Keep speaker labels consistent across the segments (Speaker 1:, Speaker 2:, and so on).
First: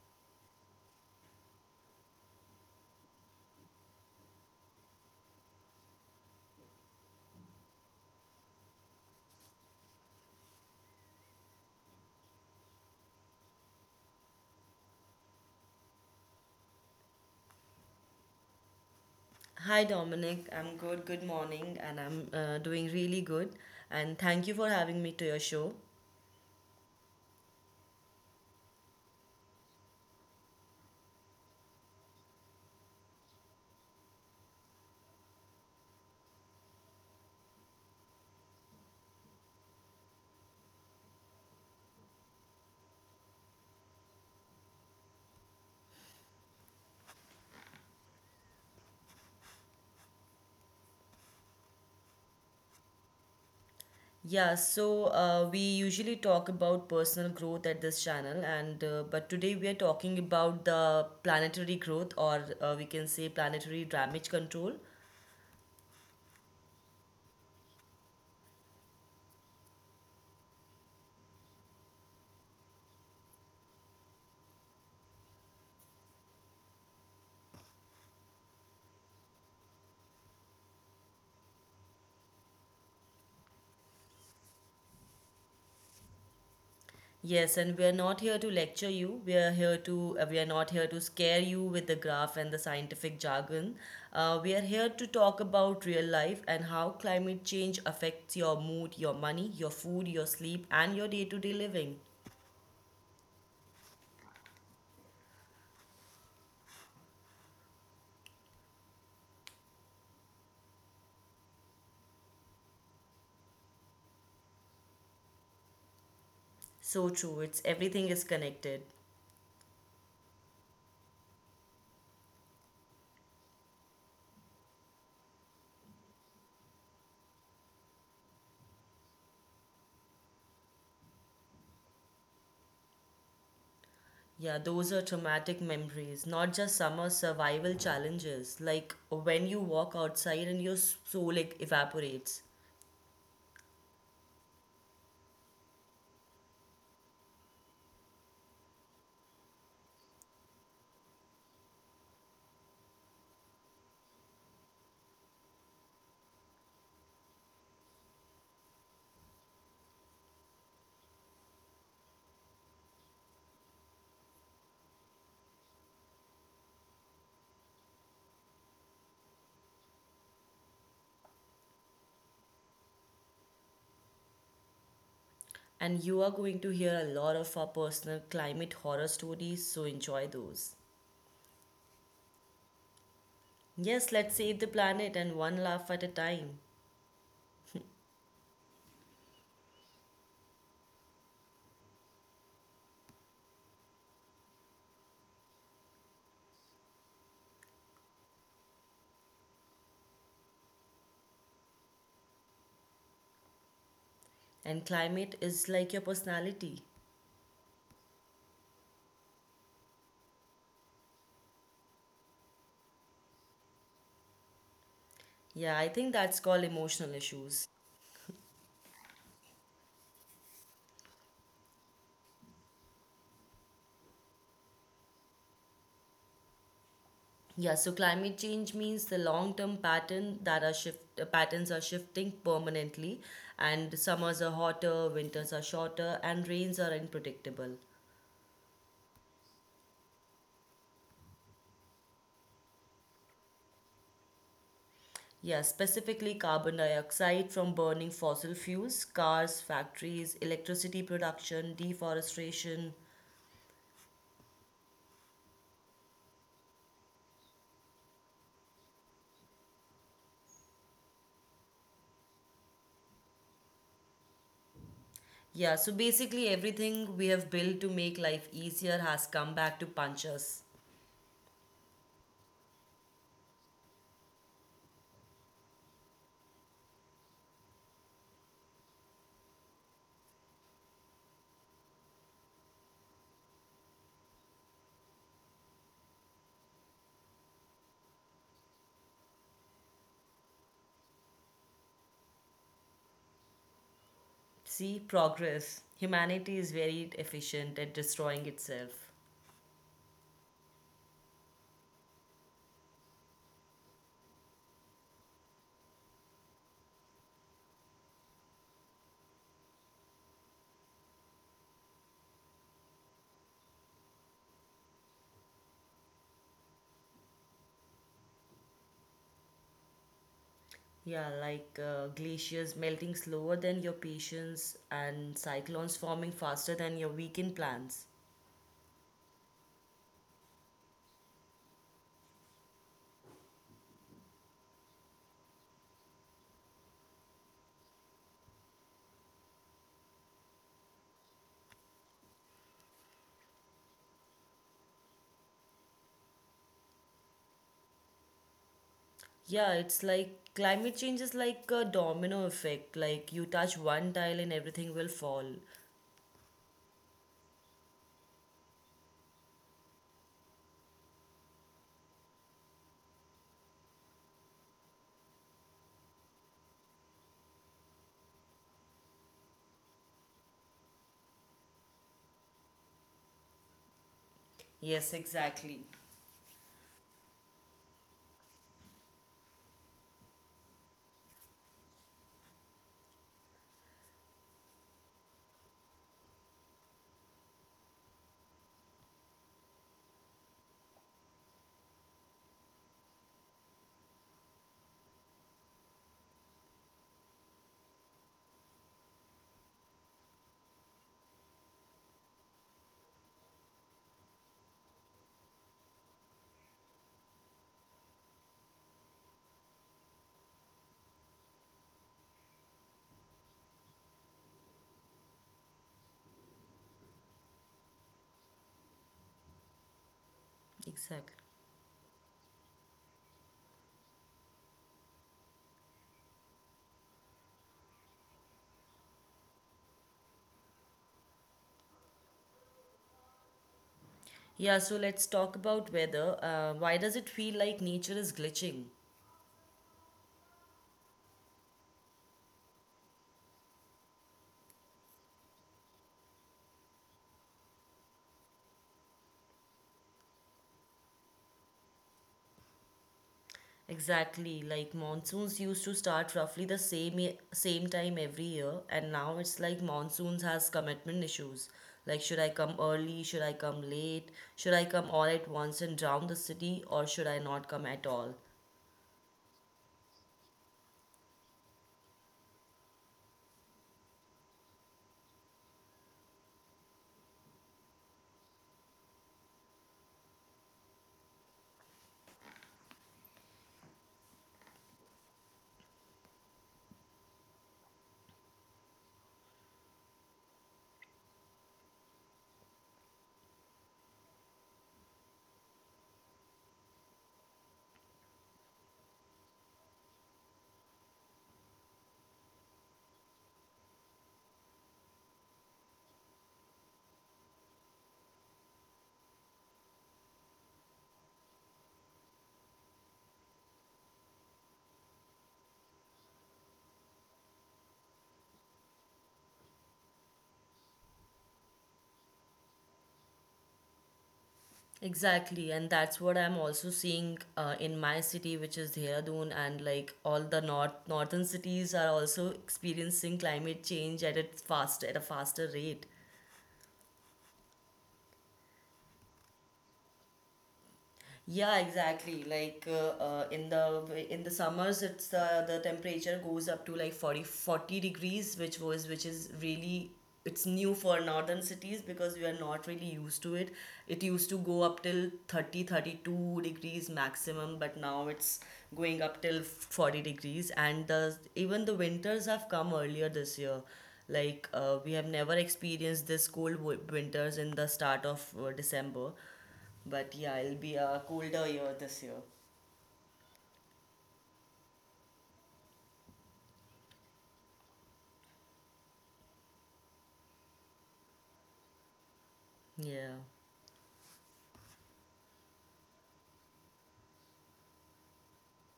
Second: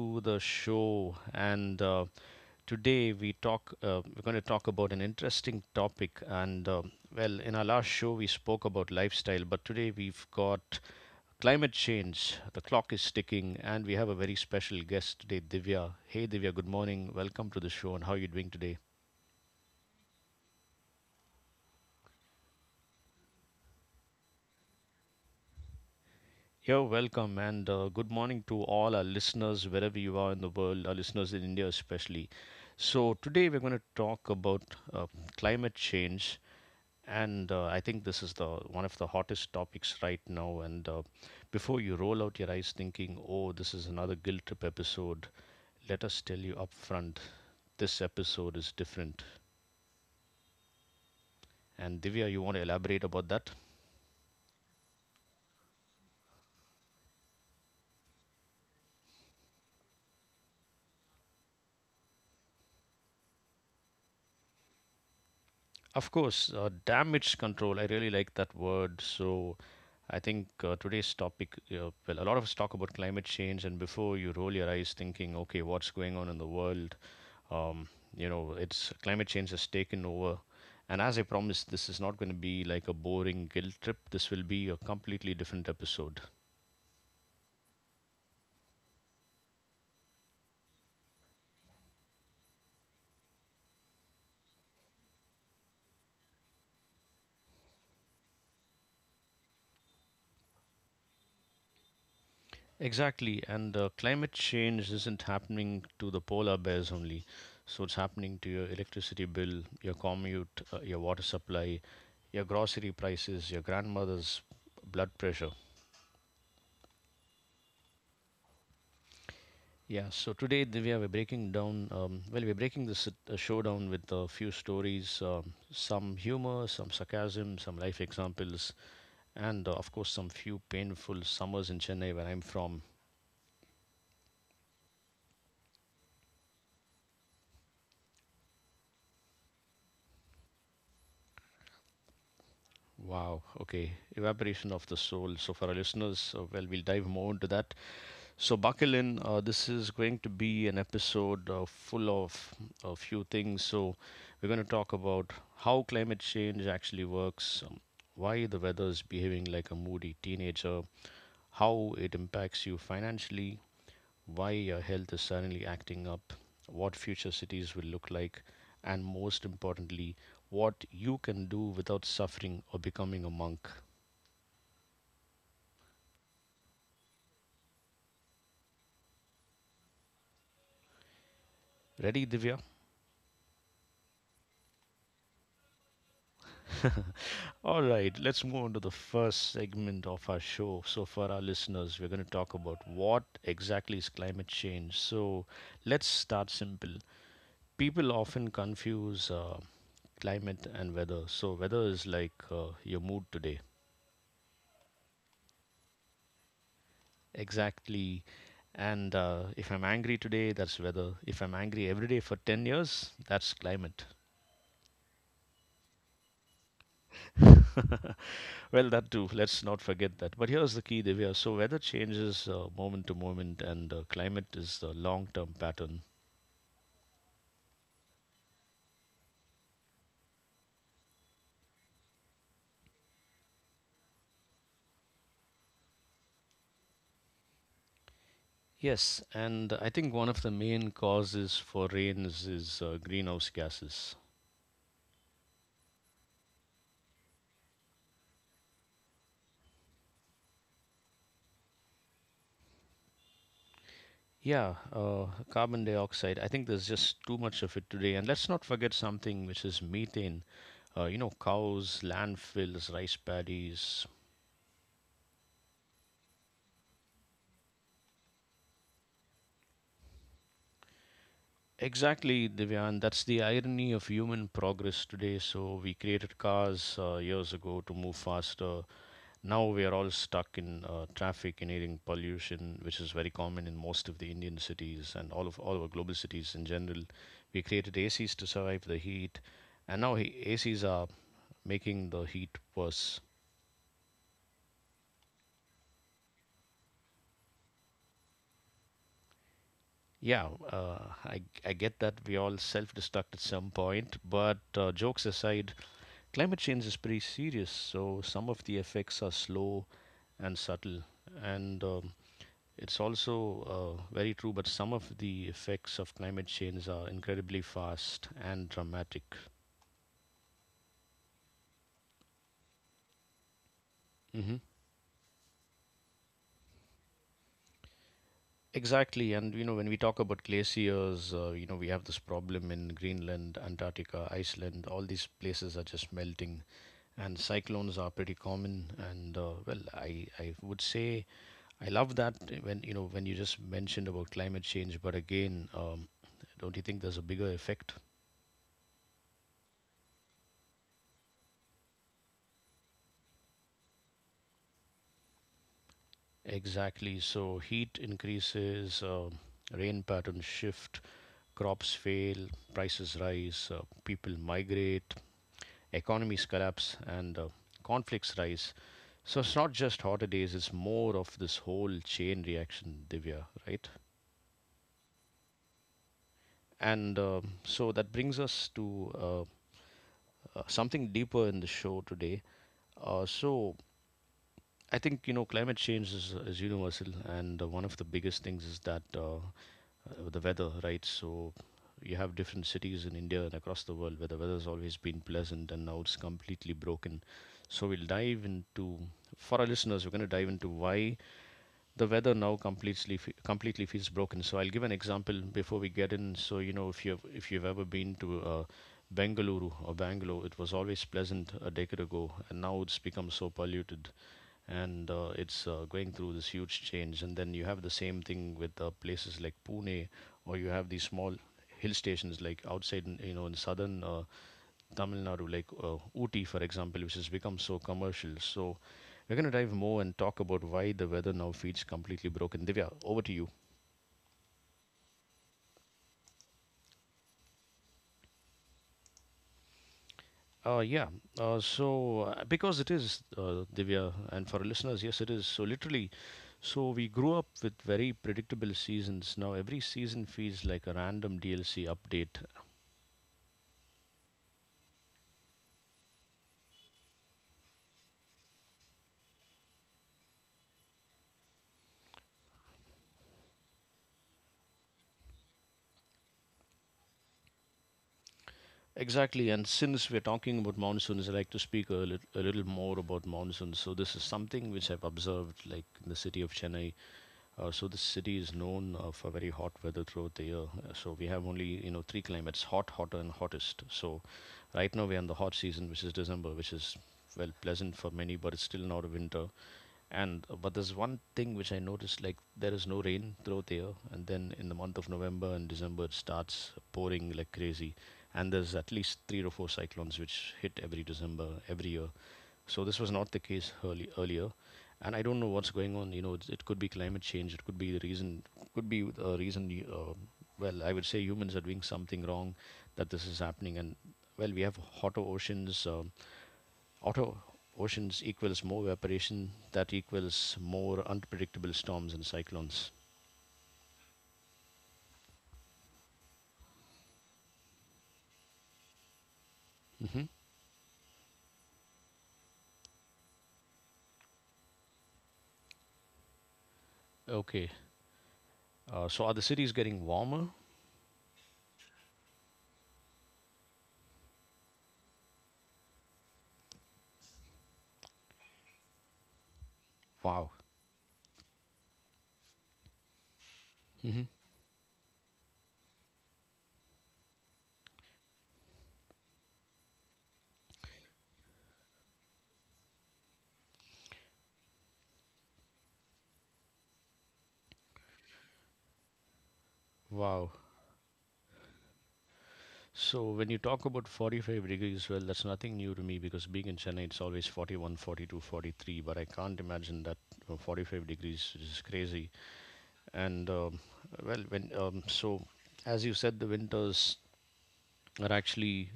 Speaker 1: to the show. And today we talk, We're going to talk about an interesting topic. In our last show we spoke about lifestyle, but today we've got climate change. The clock is ticking, and we have a very special guest today, Divya. Hey, Divya, good morning. Welcome to the show, and how are you doing today?
Speaker 2: Hi Dominic, I'm good. Good morning, and I'm doing really good. And thank you for having me to your show.
Speaker 1: You're welcome, and good morning to all our listeners, wherever you are in the world, our listeners in India especially. So, today we're going to talk about uh, climate change, and I think this is the one of the hottest topics right now. And Before you roll out your eyes thinking, oh, this is another guilt trip episode, let us tell you up front this episode is different. And Divya, you want to elaborate about that?
Speaker 2: Yeah, so we usually talk about personal growth at this channel, and but today we are talking about the planetary growth, or we can say planetary damage control.
Speaker 1: Of course, damage control. I really like that word. So, I think today's topic, well, a lot of us talk about climate change, and before you roll your eyes thinking, okay, what's going on in the world? Um, you know, it's Climate change has taken over. And as I promised, this is not going to be like a boring guilt trip. This will be a completely different episode.
Speaker 2: Yes, and we are not here to lecture you. We are not here to scare you with the graph and the scientific jargon. We are here to talk about real life and how climate change affects your mood, your money, your food, your sleep, and your day-to-day living.
Speaker 1: Exactly, and climate change isn't happening to the polar bears only. So it's happening to your electricity bill, your commute, your water supply, your grocery prices, your grandmother's blood pressure.
Speaker 2: So true. It's everything is connected.
Speaker 1: Yeah, so we are breaking down, well, we're breaking this show down with a few stories, some humor, some sarcasm, some life examples, and of course, some few painful summers in Chennai where I'm from.
Speaker 2: Yeah, those are traumatic memories, not just summer survival challenges. Like when you walk outside and your soul like evaporates.
Speaker 1: Wow. Okay. Evaporation of the soul. So, for our listeners, well, we'll dive more into that. So, buckle in. This is going to be an episode full of a few things. So, we're going to talk about how climate change actually works, why the weather is behaving like a moody teenager, how it impacts you financially, why your health is suddenly acting up, what future cities will look like, and most importantly, what you can do without suffering or becoming a monk.
Speaker 2: And you are going to hear a lot of our personal climate horror stories, so enjoy those.
Speaker 1: Ready, Divya?
Speaker 2: Yes, let's save the planet and one laugh at a time.
Speaker 1: All right, let's move on to the first segment of our show. So, for our listeners, we're going to talk about what exactly is climate change. So, let's start simple. People often confuse climate and weather. So, weather is like your mood today.
Speaker 2: And climate is like your personality.
Speaker 1: Exactly. And if I'm angry today, that's weather. If I'm angry every day for 10 years, that's climate.
Speaker 2: Yeah, I think that's called emotional issues.
Speaker 1: Well, that too. Let's not forget that. But here's the key, Divya. So, weather changes moment to moment, and climate is the long term pattern.
Speaker 2: Yeah, so climate change means the long-term patterns are shifting permanently, and summers are hotter, winters are shorter, and rains are unpredictable.
Speaker 1: Yes, and I think one of the main causes for rains is greenhouse gases.
Speaker 2: Yeah, specifically carbon dioxide from burning fossil fuels, cars, factories, electricity production, deforestation.
Speaker 1: Yeah, carbon dioxide. I think there's just too much of it today. And let's not forget something which is methane. You know, cows, landfills, rice paddies.
Speaker 2: Yeah, so basically everything we have built to make life easier has come back to punch us.
Speaker 1: Exactly, Divya, and that's the irony of human progress today. So we created cars years ago to move faster. Now we are all stuck in traffic and pollution, which is very common in most of the Indian cities and all of our global cities in general. We created ACs to survive the heat, and ACs are making the heat worse.
Speaker 2: See, progress. Humanity is very efficient at destroying itself.
Speaker 1: Yeah, I get that we all self destruct at some point, but jokes aside, climate change is pretty serious, so some of the effects are slow and subtle. And it's also very true, but some of the effects of climate change are incredibly fast and dramatic.
Speaker 2: Yeah, like glaciers melting slower than your
Speaker 1: Hmm.
Speaker 2: patience and cyclones forming faster than your weekend plans.
Speaker 1: Exactly. And, you know, when we talk about glaciers, you know, we have this problem in Greenland, Antarctica, Iceland, all these places are just melting. And cyclones are pretty common. And, well, I would say I love that when you know when you just mentioned about climate change, but again, don't you think there's a bigger effect?
Speaker 2: Yeah, it's like climate change is like a domino effect. Like you touch one tile and everything will fall.
Speaker 1: Exactly. So heat increases, rain patterns shift, crops fail, prices rise, people migrate, economies collapse, and conflicts rise. So it's not just hotter days; it's more of this whole chain reaction, Divya, right?
Speaker 2: Yes, exactly.
Speaker 1: And so that brings us to uh, something deeper in the show today. So I think you know climate change is universal, and one of the biggest things is that the weather, right? So you have different cities in India and across the world where the weather's always been pleasant, and now it's completely broken. So we'll dive into For our listeners, we're going to dive into why the weather now completely feels broken. So I'll give an example before we get in. So you know, if you've ever been to Bengaluru or Bangalore, it was always pleasant a decade ago, and now it's become so polluted, and it's going through this huge change. And then you have the same thing with places like Pune, or you have these small
Speaker 2: Exactly.
Speaker 1: hill stations like outside, in, you know, in southern. Tamil Nadu, like Ooty, for example, which has become so commercial. So we're going to dive more and talk about why the weather now feels completely broken. Divya, over to you.
Speaker 2: Yeah, so let's talk about weather. Why does it feel like nature is glitching?
Speaker 1: Uh, yeah. Because it is Divya, and for our listeners, yes, it is. So literally, so we grew up with very predictable seasons. Now every season feels like a random DLC update.
Speaker 2: Exactly, like monsoons used to start roughly the same same time every year, and now it's like monsoons has commitment issues. Like, should I come early? Should I come late? Should I come all at once and drown the city, or should I not come at all?
Speaker 1: Exactly, and since we're talking about monsoons, I like to speak a little more about monsoons. So this is something which I've observed, like in the city of Chennai. So this city is known for very hot weather throughout the year. So we have only you know three climates: hot, hotter, and hottest. So right now we're in the hot season, which is December, which is well pleasant for many, but it's still not a winter. And but there's one thing which I noticed: like there is no rain throughout the year, and then in the month of November and December it starts pouring like crazy. And there's at least three or four cyclones which hit every December every year. So this was not the case earlier, and I don't know what's going on. You know, it's, it could be climate change. It could be the reason. Could be a reason. Well, I would say humans are doing something wrong that this is happening. And well, we have hotter oceans. Hotter oceans equals more evaporation. That equals more unpredictable storms and cyclones.
Speaker 2: Exactly, and that's what I'm also seeing in my city, which is Dehradun, and like
Speaker 1: Hmm.
Speaker 2: all the northern cities are also experiencing climate change at a faster rate.
Speaker 1: Okay. So are the cities getting warmer?
Speaker 2: Yeah, exactly. Like in the summers, it's the temperature goes up to like 40 40 degrees, which is really
Speaker 1: Wow.
Speaker 2: it's new for northern cities because we are not really used to it. It
Speaker 1: Hmm.
Speaker 2: used to go up till 30 32 degrees maximum, but now it's going up till 40 degrees. And even the winters have come earlier this year. Like we have never experienced this cold winters in the start of December, but
Speaker 1: Wow.
Speaker 2: yeah, it'll be a colder year this year.
Speaker 1: So when you talk about 45 degrees, well, that's nothing new to me because being in Chennai, it's always 41, 42, 43. But I can't imagine that 45 degrees is crazy.
Speaker 2: Yeah.
Speaker 1: And well, when so as you said, the winters are actually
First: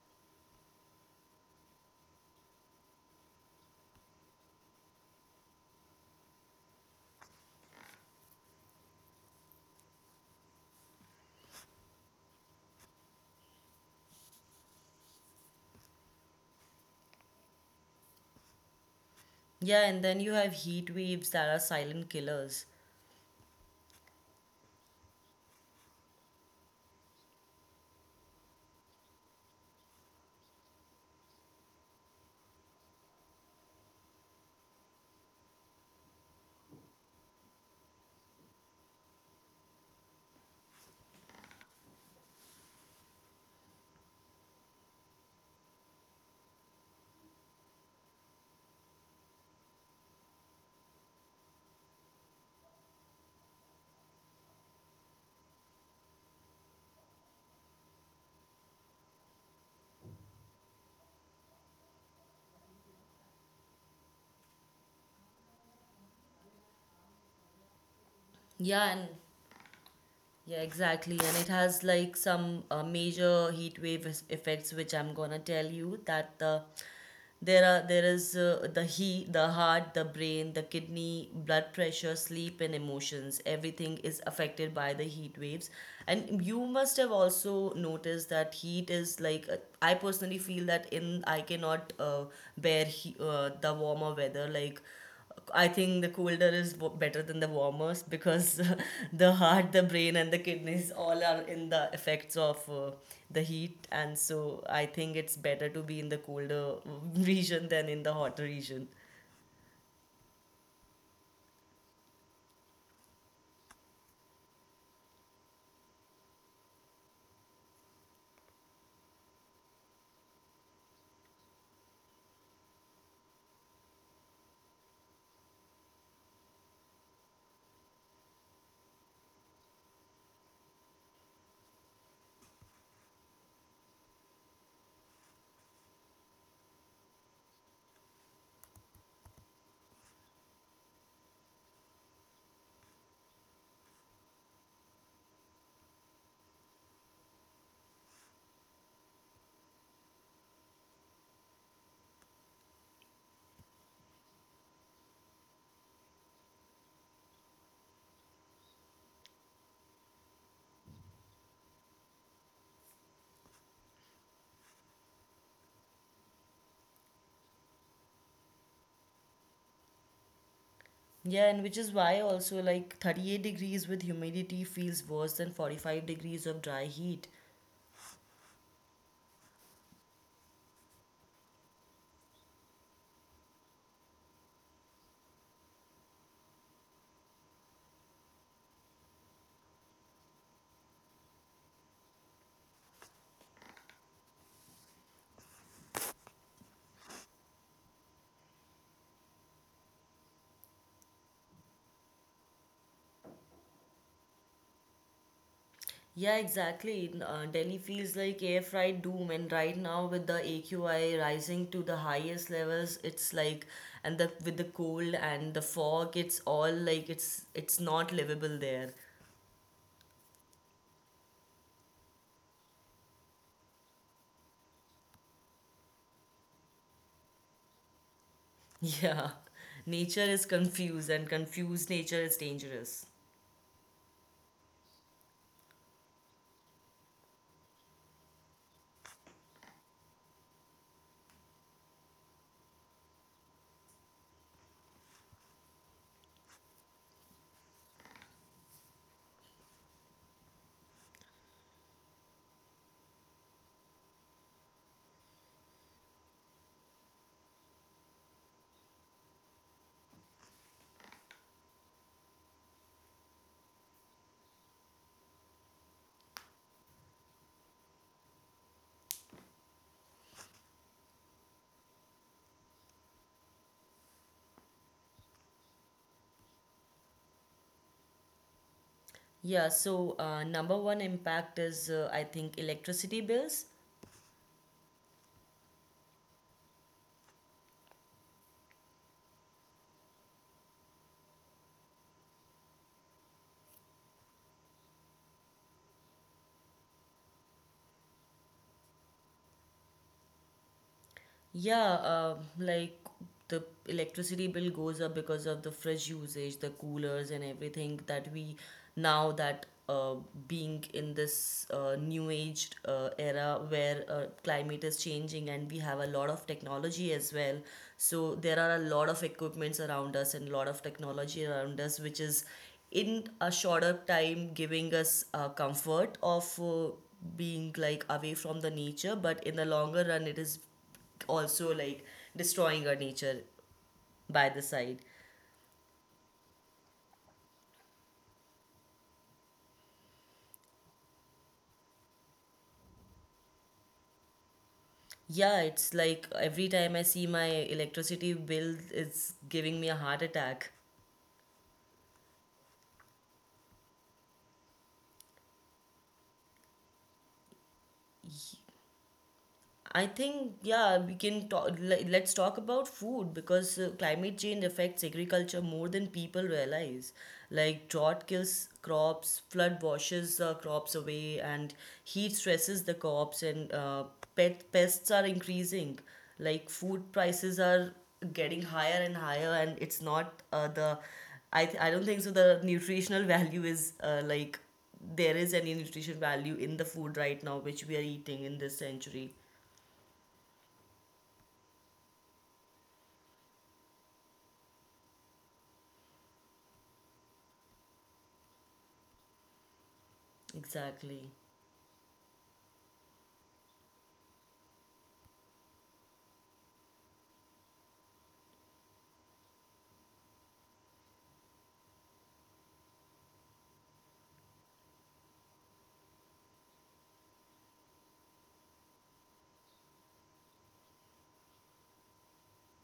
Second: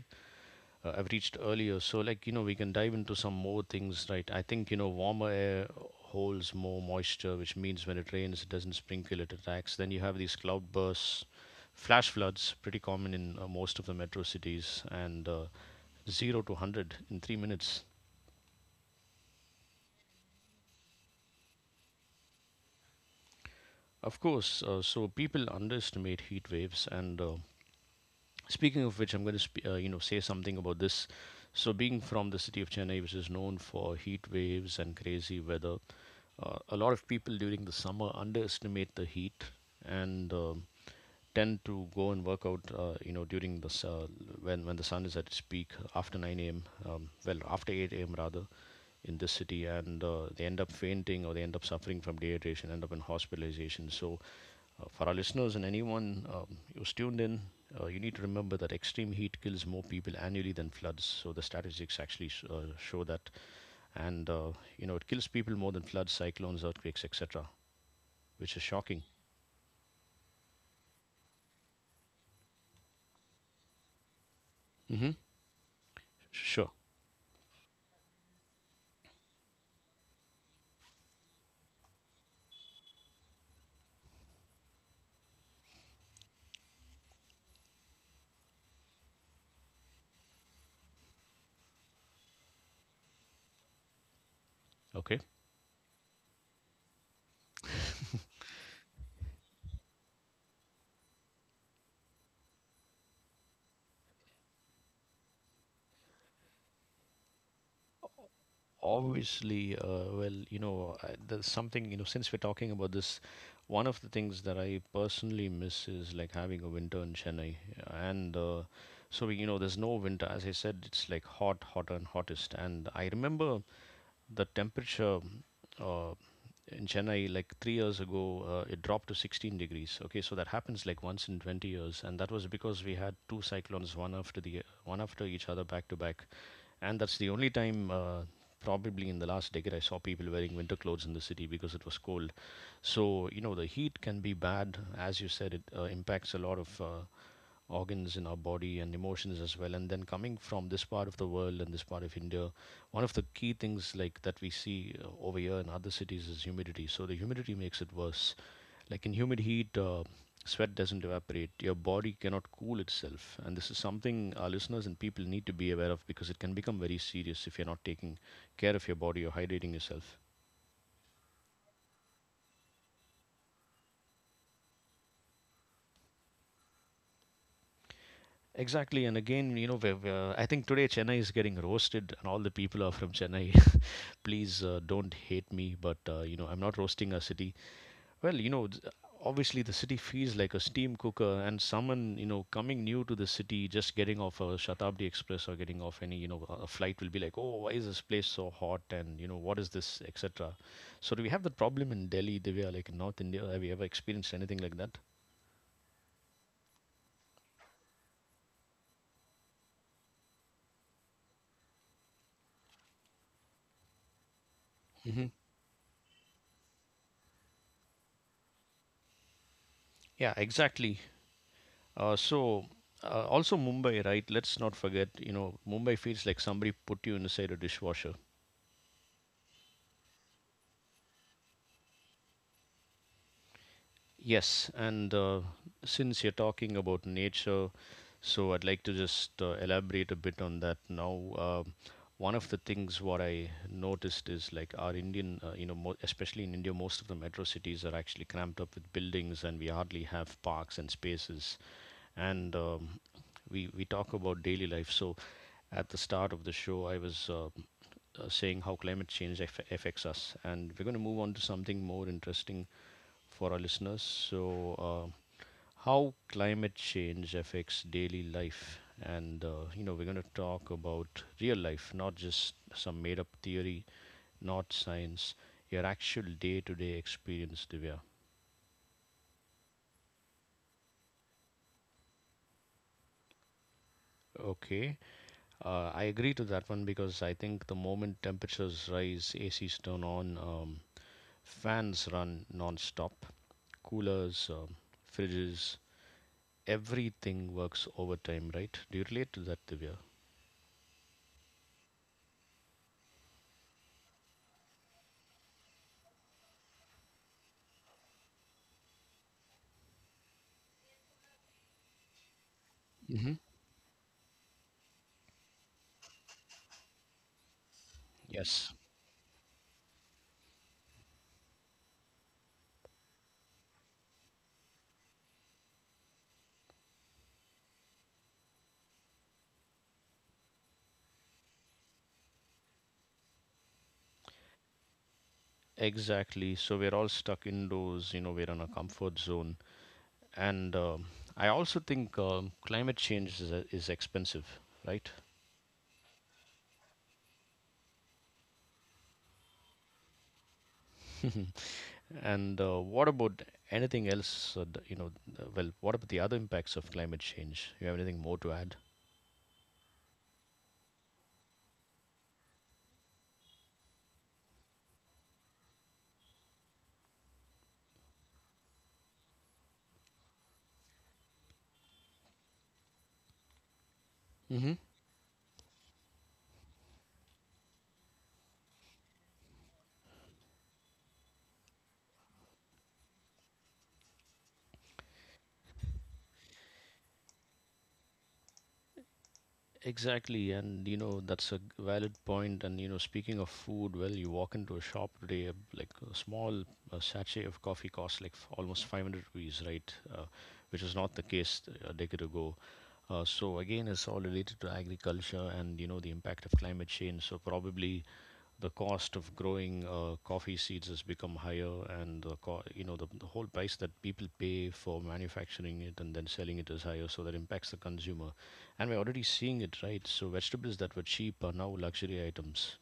Speaker 1: I've reached earlier. So like you know, we can dive into some more things, right? I think you know, warmer air holds more moisture, which means when it rains, it doesn't sprinkle, it attacks. Then you have these cloud bursts flash floods pretty common in most of the metro cities and 0 to 100 in 3 minutes.
Speaker 2: Yeah, and then you have heat waves that are silent killers.
Speaker 1: Of course, so people underestimate heat waves and speaking of which, I'm going to you know say something about this. So, being from the city of Chennai, which is known for heat waves and crazy weather, a lot of people during the summer underestimate the heat and tend to go and work out. You know, during the s- when the sun is at its peak after 9 a.m. Well, after 8 a.m. rather in this city, and they end up fainting or they end up suffering from dehydration, end up in hospitalization. So for our listeners and anyone who's tuned in, you need to remember that extreme heat kills more people annually than floods. So the statistics actually show that, and you know it kills people more than floods, cyclones, earthquakes, etc., which is
Speaker 2: Yeah,
Speaker 1: shocking.
Speaker 2: and Yeah, exactly. And it has like some major heat wave effects, which
Speaker 1: Hmm.
Speaker 2: I'm gonna tell you that
Speaker 1: Sure.
Speaker 2: the heat, the heart, the brain, the kidney, blood pressure, sleep, and emotions. Everything is affected by the heat waves. And you must have also noticed that heat is like I personally feel that in I cannot bear the warmer weather, like
Speaker 1: Okay.
Speaker 2: I think the colder is better than the warmest because the heart, the brain, and the kidneys all are in the effects of the heat. And so I think it's better to be in the colder region than in the hotter region.
Speaker 1: Obviously, well, there's something, you know, since we're talking about this, one of the things that I personally miss is like having a winter in Chennai. And so, you know, there's no winter. As I said, it's like hot, hotter, and hottest. And I remember the temperature uh, in Chennai like 3 years ago, it dropped to 16 degrees. Okay, so that happens like once in 20 years, and that was because we had two cyclones, one after each other, back to back, and that's the only time. Probably in the last decade I saw people wearing winter clothes in the city because it was cold. So you know the heat can be bad. As you said, it impacts a lot of organs in our body and emotions as well. And then coming from this part of the world and this part of India, one of the key things like that we see over here in other cities is humidity. So the humidity makes it worse. Like in humid heat, sweat doesn't evaporate. Your body cannot cool itself, and this is something our listeners and people need to be aware of because it can become very serious if you're not taking care of your body or hydrating yourself.
Speaker 2: Yeah, and which is why also like 38 degrees with humidity feels worse than 45 degrees of dry heat.
Speaker 1: Exactly, and again, you know, I think today Chennai is getting roasted, and all the people are from Chennai. Please don't hate me, but you know, I'm not roasting a city. Well, you know, obviously the city feels like a steam cooker, and someone, you know, coming new to the city, just getting off a Shatabdi Express or getting off any, you know, a flight will be like, oh, why is this place so hot, and you know, what is this, etc. So do we have that problem in Delhi, Divya, like in North India? Have you ever experienced anything like that?
Speaker 2: Yeah, exactly. Delhi feels like air fried doom, and right now with the AQI rising to the highest levels, it's like, and the with the cold
Speaker 1: Hmm.
Speaker 2: and the fog, it's all like it's not livable there.
Speaker 1: Yeah, exactly. Uh, so Also Mumbai, right? Let's not forget, you know, Mumbai feels like somebody put you inside a dishwasher.
Speaker 2: Yeah, nature is confused, and confused nature is dangerous.
Speaker 1: Yes, and since you're talking about nature, so I'd like to just elaborate a bit on that now. One of the things what I noticed is like our Indian, you know, especially in India, most of the metro cities are actually cramped up with buildings, and we hardly have parks and spaces. And we talk about daily life. So at the start of the show, I was saying how climate change affects us. And we're going to move on to something more interesting for our listeners. So, uh, how climate change affects daily life. And, you know, we're going to talk about real life, not just some made up theory, not science, your actual day to day experience, Divya.
Speaker 2: Yeah, so number one impact is I think electricity bills.
Speaker 1: Okay, I agree to that one because I think the moment temperatures rise, ACs turn on, fans run non stop, coolers, fridges, everything works overtime, right? Do you relate to that, Divya?
Speaker 2: Yeah, like the electricity bill goes up because of the fridge usage, the coolers, and everything that we now that being in this new age
Speaker 1: Hmm.
Speaker 2: era where climate is changing, and we have a lot of technology as well. So there
Speaker 1: Yes.
Speaker 2: are a lot of equipments around us and a lot of technology around us, which is in a shorter time giving us comfort of being like away from the nature, but in the longer run, it is also like destroying our nature by the side.
Speaker 1: Exactly. So we're all stuck indoors, you know, we're in a comfort zone. And I also think climate change is expensive, right?
Speaker 2: Yeah, it's like every time I see my electricity bill, it's giving me a heart attack.
Speaker 1: And what about anything else? You know, well, what about the other impacts of climate change? You have anything more to add?
Speaker 2: I think yeah, we can talk. Let's talk about food because climate change affects agriculture more than people realize. Like drought kills crops, flood washes the crops away, and heat stresses the crops, and pet pests are increasing. Like food prices are getting higher and higher, and it's not the. I don't think so. The nutritional value is like, there is any nutrition value in the food right now which we are eating in this century.
Speaker 1: Exactly, and you know that's a valid point. And you know, speaking of food, well, you walk into a shop today, like a small sachet of coffee costs like almost 500 rupees, right? Which was not the
Speaker 2: Exactly.
Speaker 1: case a decade ago. So again, it's all related to agriculture and you know the impact of climate change. So probably the cost of growing coffee seeds has become higher, and the you know the whole price that people pay for manufacturing it and then selling it is higher, so that impacts the consumer, and we're already seeing it, right? So vegetables that were cheap are now luxury items.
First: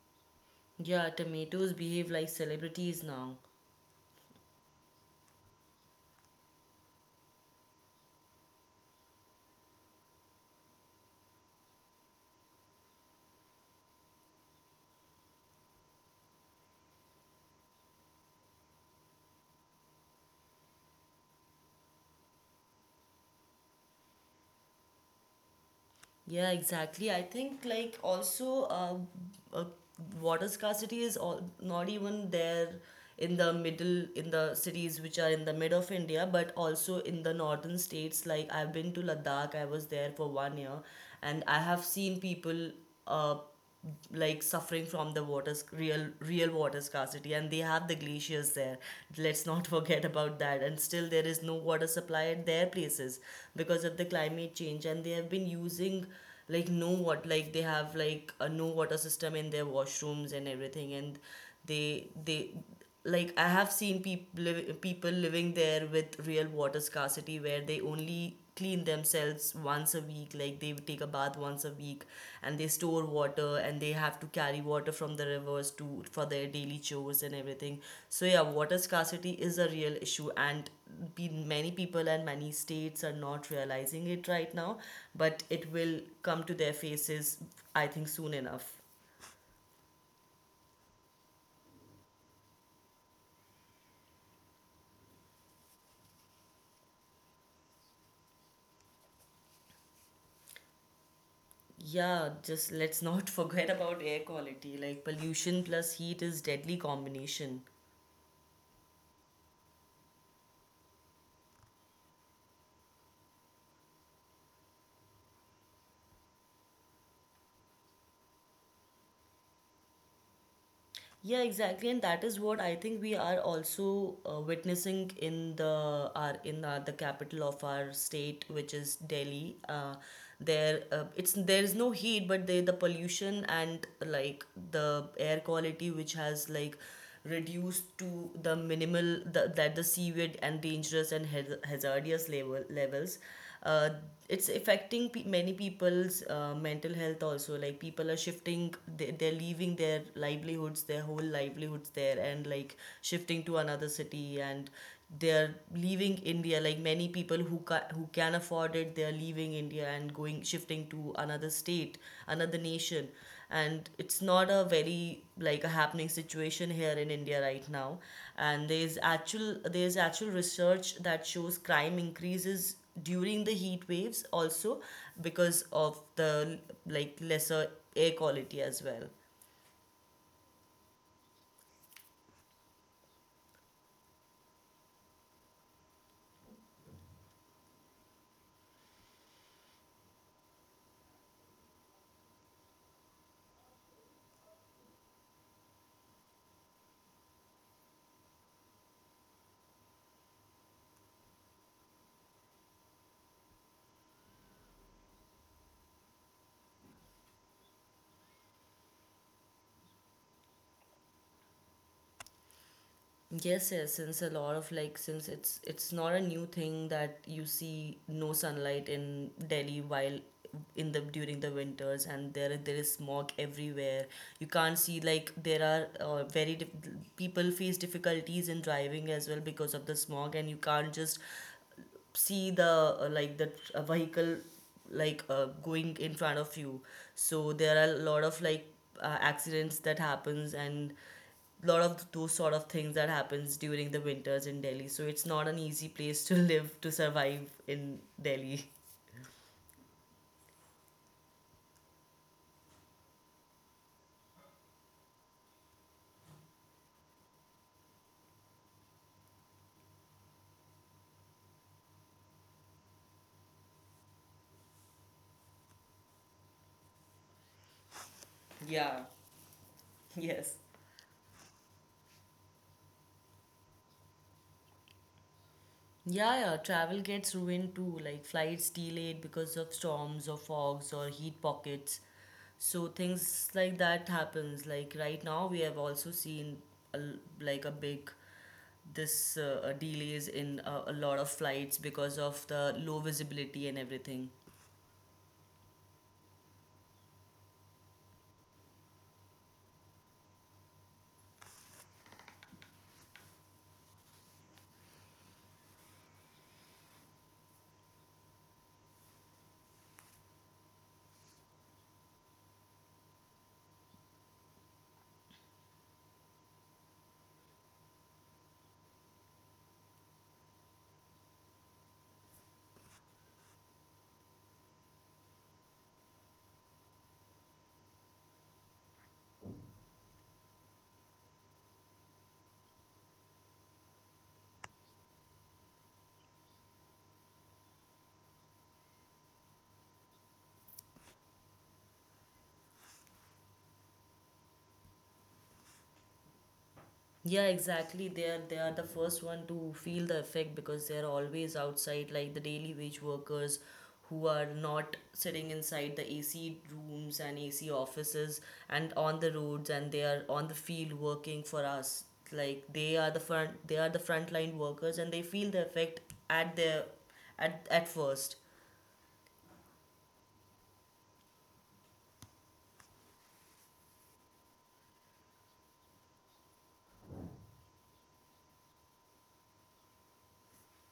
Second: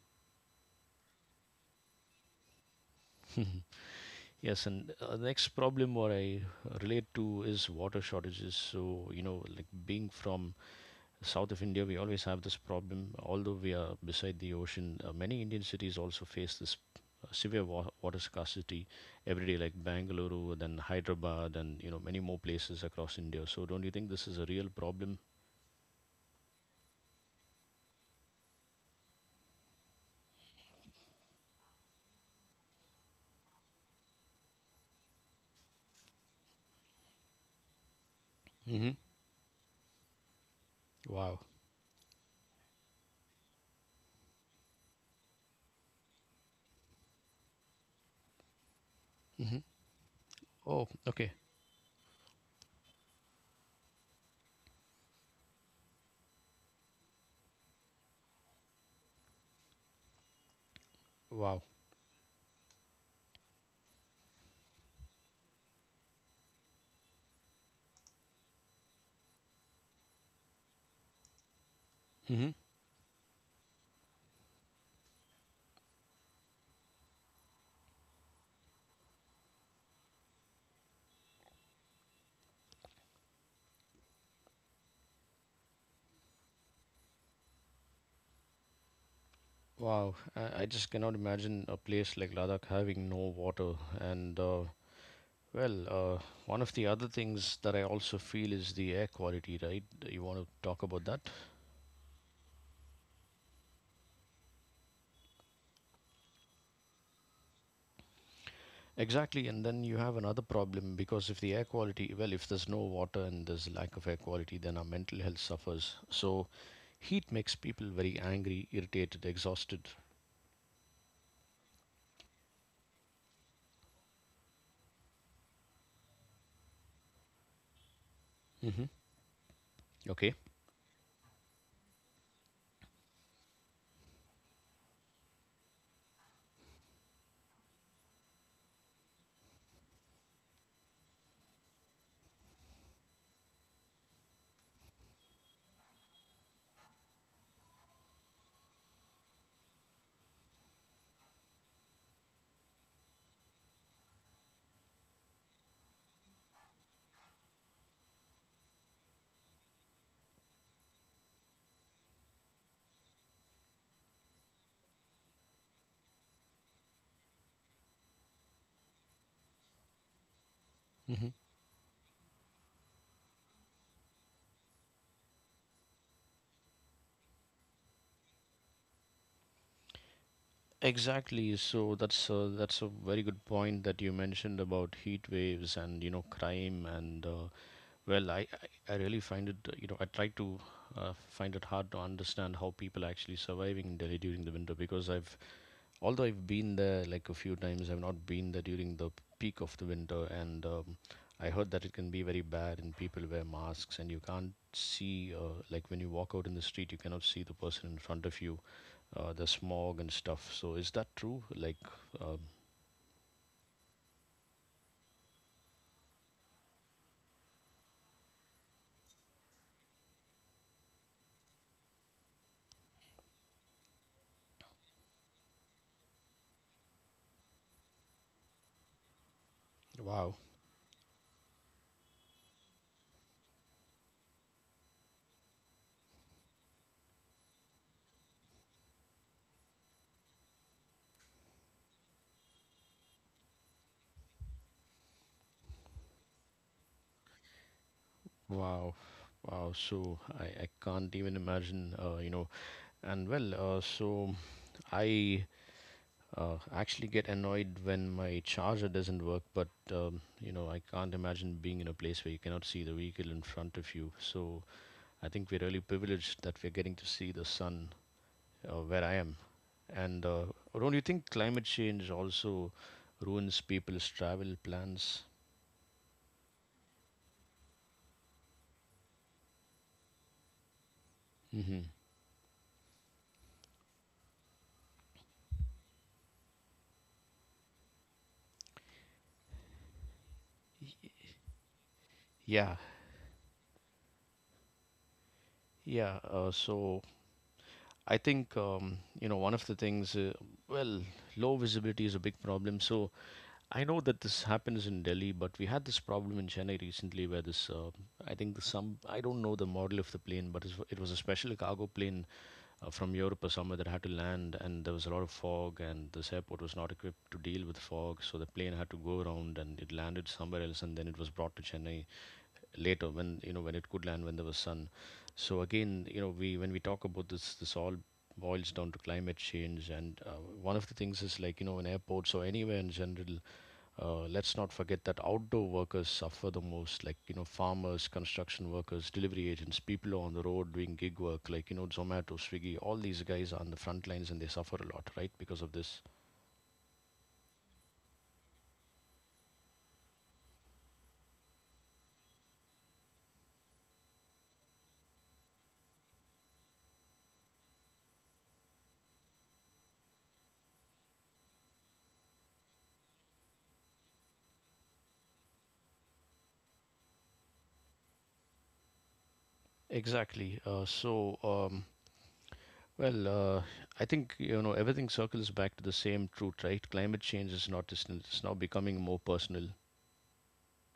Speaker 2: Yeah, tomatoes behave like celebrities now.
Speaker 1: Yes, and the next problem what I relate to is water shortages. So you know, like being from south of India, we always have this problem. Although we are beside the ocean, many Indian cities also face this severe water scarcity every day, like Bangalore, then Hyderabad, and you know many more places across India. So, don't you think this is a real problem?
Speaker 2: Yeah, exactly. I think like also uh, water scarcity is all, not even there in the middle in the cities which are in the mid of India, but also in the northern states. Like I've
Speaker 1: Hmm.
Speaker 2: been to Ladakh, I was there for one year,
Speaker 1: Wow.
Speaker 2: and I have seen people uh, like suffering from the water real water scarcity, and they have the glaciers there, let's
Speaker 1: Hmm.
Speaker 2: not forget about that, and
Speaker 1: Oh,
Speaker 2: still there
Speaker 1: okay.
Speaker 2: is no water supply at their places because of the climate change, and they have been using like, no what, like they have like a no water system in their washrooms and everything. And
Speaker 1: Wow.
Speaker 2: they like, I have seen people people living there with real water scarcity, where they only clean themselves once a week, like they take a bath once a week,
Speaker 1: Hmm.
Speaker 2: and they store water, and they have to carry water from the rivers to for their daily chores and everything. So yeah, water scarcity is a real issue, and many people and many states are not realizing it right now, but it will come to their faces, I think, soon enough.
Speaker 1: Wow. I just cannot imagine a place like Ladakh having no water. And, well, one of the other things that I also feel is the air quality, right? You want to talk about that?
Speaker 2: Yeah, just let's not forget about air quality. Like, pollution plus heat is deadly combination.
Speaker 1: Exactly, and then you have another problem because if the air quality, well, if there's no water and there's lack of air quality, then our mental health suffers. So, heat makes people very angry, irritated, exhausted.
Speaker 2: Yeah, exactly, and that is what I think we are also witnessing in the our in our, the capital of our state, which
Speaker 1: Hmm.
Speaker 2: is Delhi. Uh,
Speaker 1: Okay.
Speaker 2: there, uh, it's there is no heat, but the pollution and like the air quality, which has like reduced to the minimal, that the seaweed and dangerous and hazardous levels, uh, it's affecting many people's mental health also. Like, people are shifting, they're leaving their whole livelihoods there, and like shifting to another city, and they're leaving India, like many people who who can afford it, they're leaving India and going shifting to another state, another nation. And it's not a very like a happening situation here in India right now. And there's actual research
Speaker 1: Hmm.
Speaker 2: that shows crime increases during the heat waves also, because of the like lesser air quality as well.
Speaker 1: Exactly. So that's that's a very good point that you mentioned about heat waves and you know crime and well, I really find it you know, I try to find it hard to understand how people are actually surviving in Delhi during the winter because I've, although I've been there like a few times, I've not been there during the peak of the winter, and I heard that it can be very bad, and people wear masks, and you can't see like when you walk out in the street, you cannot see the person in front of you, the smog and stuff. So is that true? Like, um,
Speaker 2: Yes, yes, since a lot of like since it's not a new thing that you see no sunlight in Delhi while in the during the winters, and there is smog everywhere. You can't see, like, there are very dif- people face difficulties in driving as well because of the
Speaker 1: wow,
Speaker 2: smog, and you can't just see the vehicle, like, going in front of you. So there are a lot of like accidents that happens, and lot of those sort of things that happens during the winters in Delhi. So it's not an easy place to live, to survive in Delhi.
Speaker 1: wow. Wow, so I can't even imagine, you know. And well, so I I actually get annoyed when my charger doesn't work, but you know, I can't imagine being in a place where you cannot see the vehicle in front of you. So I think we're really privileged that we're getting to see the sun where
Speaker 2: Yeah.
Speaker 1: I am. And
Speaker 2: Yes.
Speaker 1: don't you think climate change also ruins people's travel plans?
Speaker 2: Yeah, yeah, travel gets ruined too, like flights delayed because of storms or fogs or heat
Speaker 1: Hmm.
Speaker 2: pockets. So things like that happens. Like right now, we have also seen a, l- like a big, this delays in a lot of flights because of the
Speaker 1: Yeah,
Speaker 2: low visibility and everything.
Speaker 1: yeah. I think you know, one of the things well, low visibility is a big problem. So I know that this happens in Delhi, but we had this problem in Chennai recently where this, I think the some, I don't know the model of the plane, but it was a special cargo plane from Europe or somewhere that had to land, and there was a lot of fog, and this airport was not equipped to deal with fog, so the plane had to go around, and it landed somewhere else, and then it was brought to Chennai later when you know when it could land when there was sun. So again, you know, we when we talk about this, this all boils down to climate change, and one of the things is like you know in airports or anywhere in general, let's not forget that outdoor workers suffer the most, like you know, farmers, construction workers, delivery agents, people who are on the road doing gig work, like you know, Zomato, Swiggy. All these guys are on the front lines and they suffer a lot, right, because of this.
Speaker 2: Yeah, exactly. They are the first one to feel the effect because they are always outside, like the daily wage workers who are not sitting inside the AC rooms and AC offices and on the roads, and they are on the field working for us. Like they are the frontline workers, and they feel the effect at their at first.
Speaker 1: Exactly. Well, uh, I think you know everything circles back to the same truth, right? Climate change is not distant; it's now becoming more personal.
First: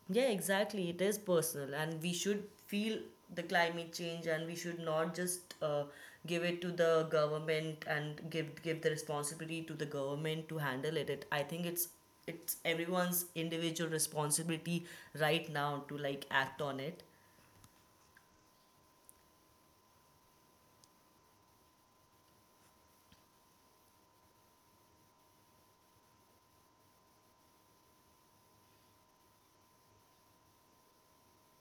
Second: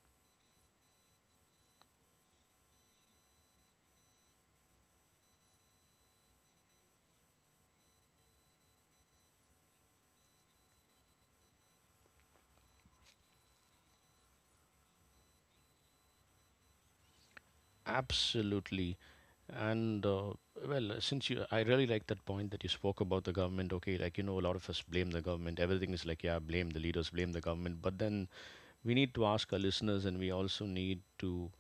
Speaker 2: Yeah, exactly. It is personal, and we should feel the climate change, and we should not just give it to the government and give the responsibility to the government to handle it. I think it's everyone's individual responsibility right now to like act on it.
Speaker 1: Absolutely. And well, since you, I really like that point that you spoke about the government. Okay, like, you know, a lot of us blame the government. Everything is like, yeah, blame the leaders, blame the government. But then we need to ask our listeners and we also need to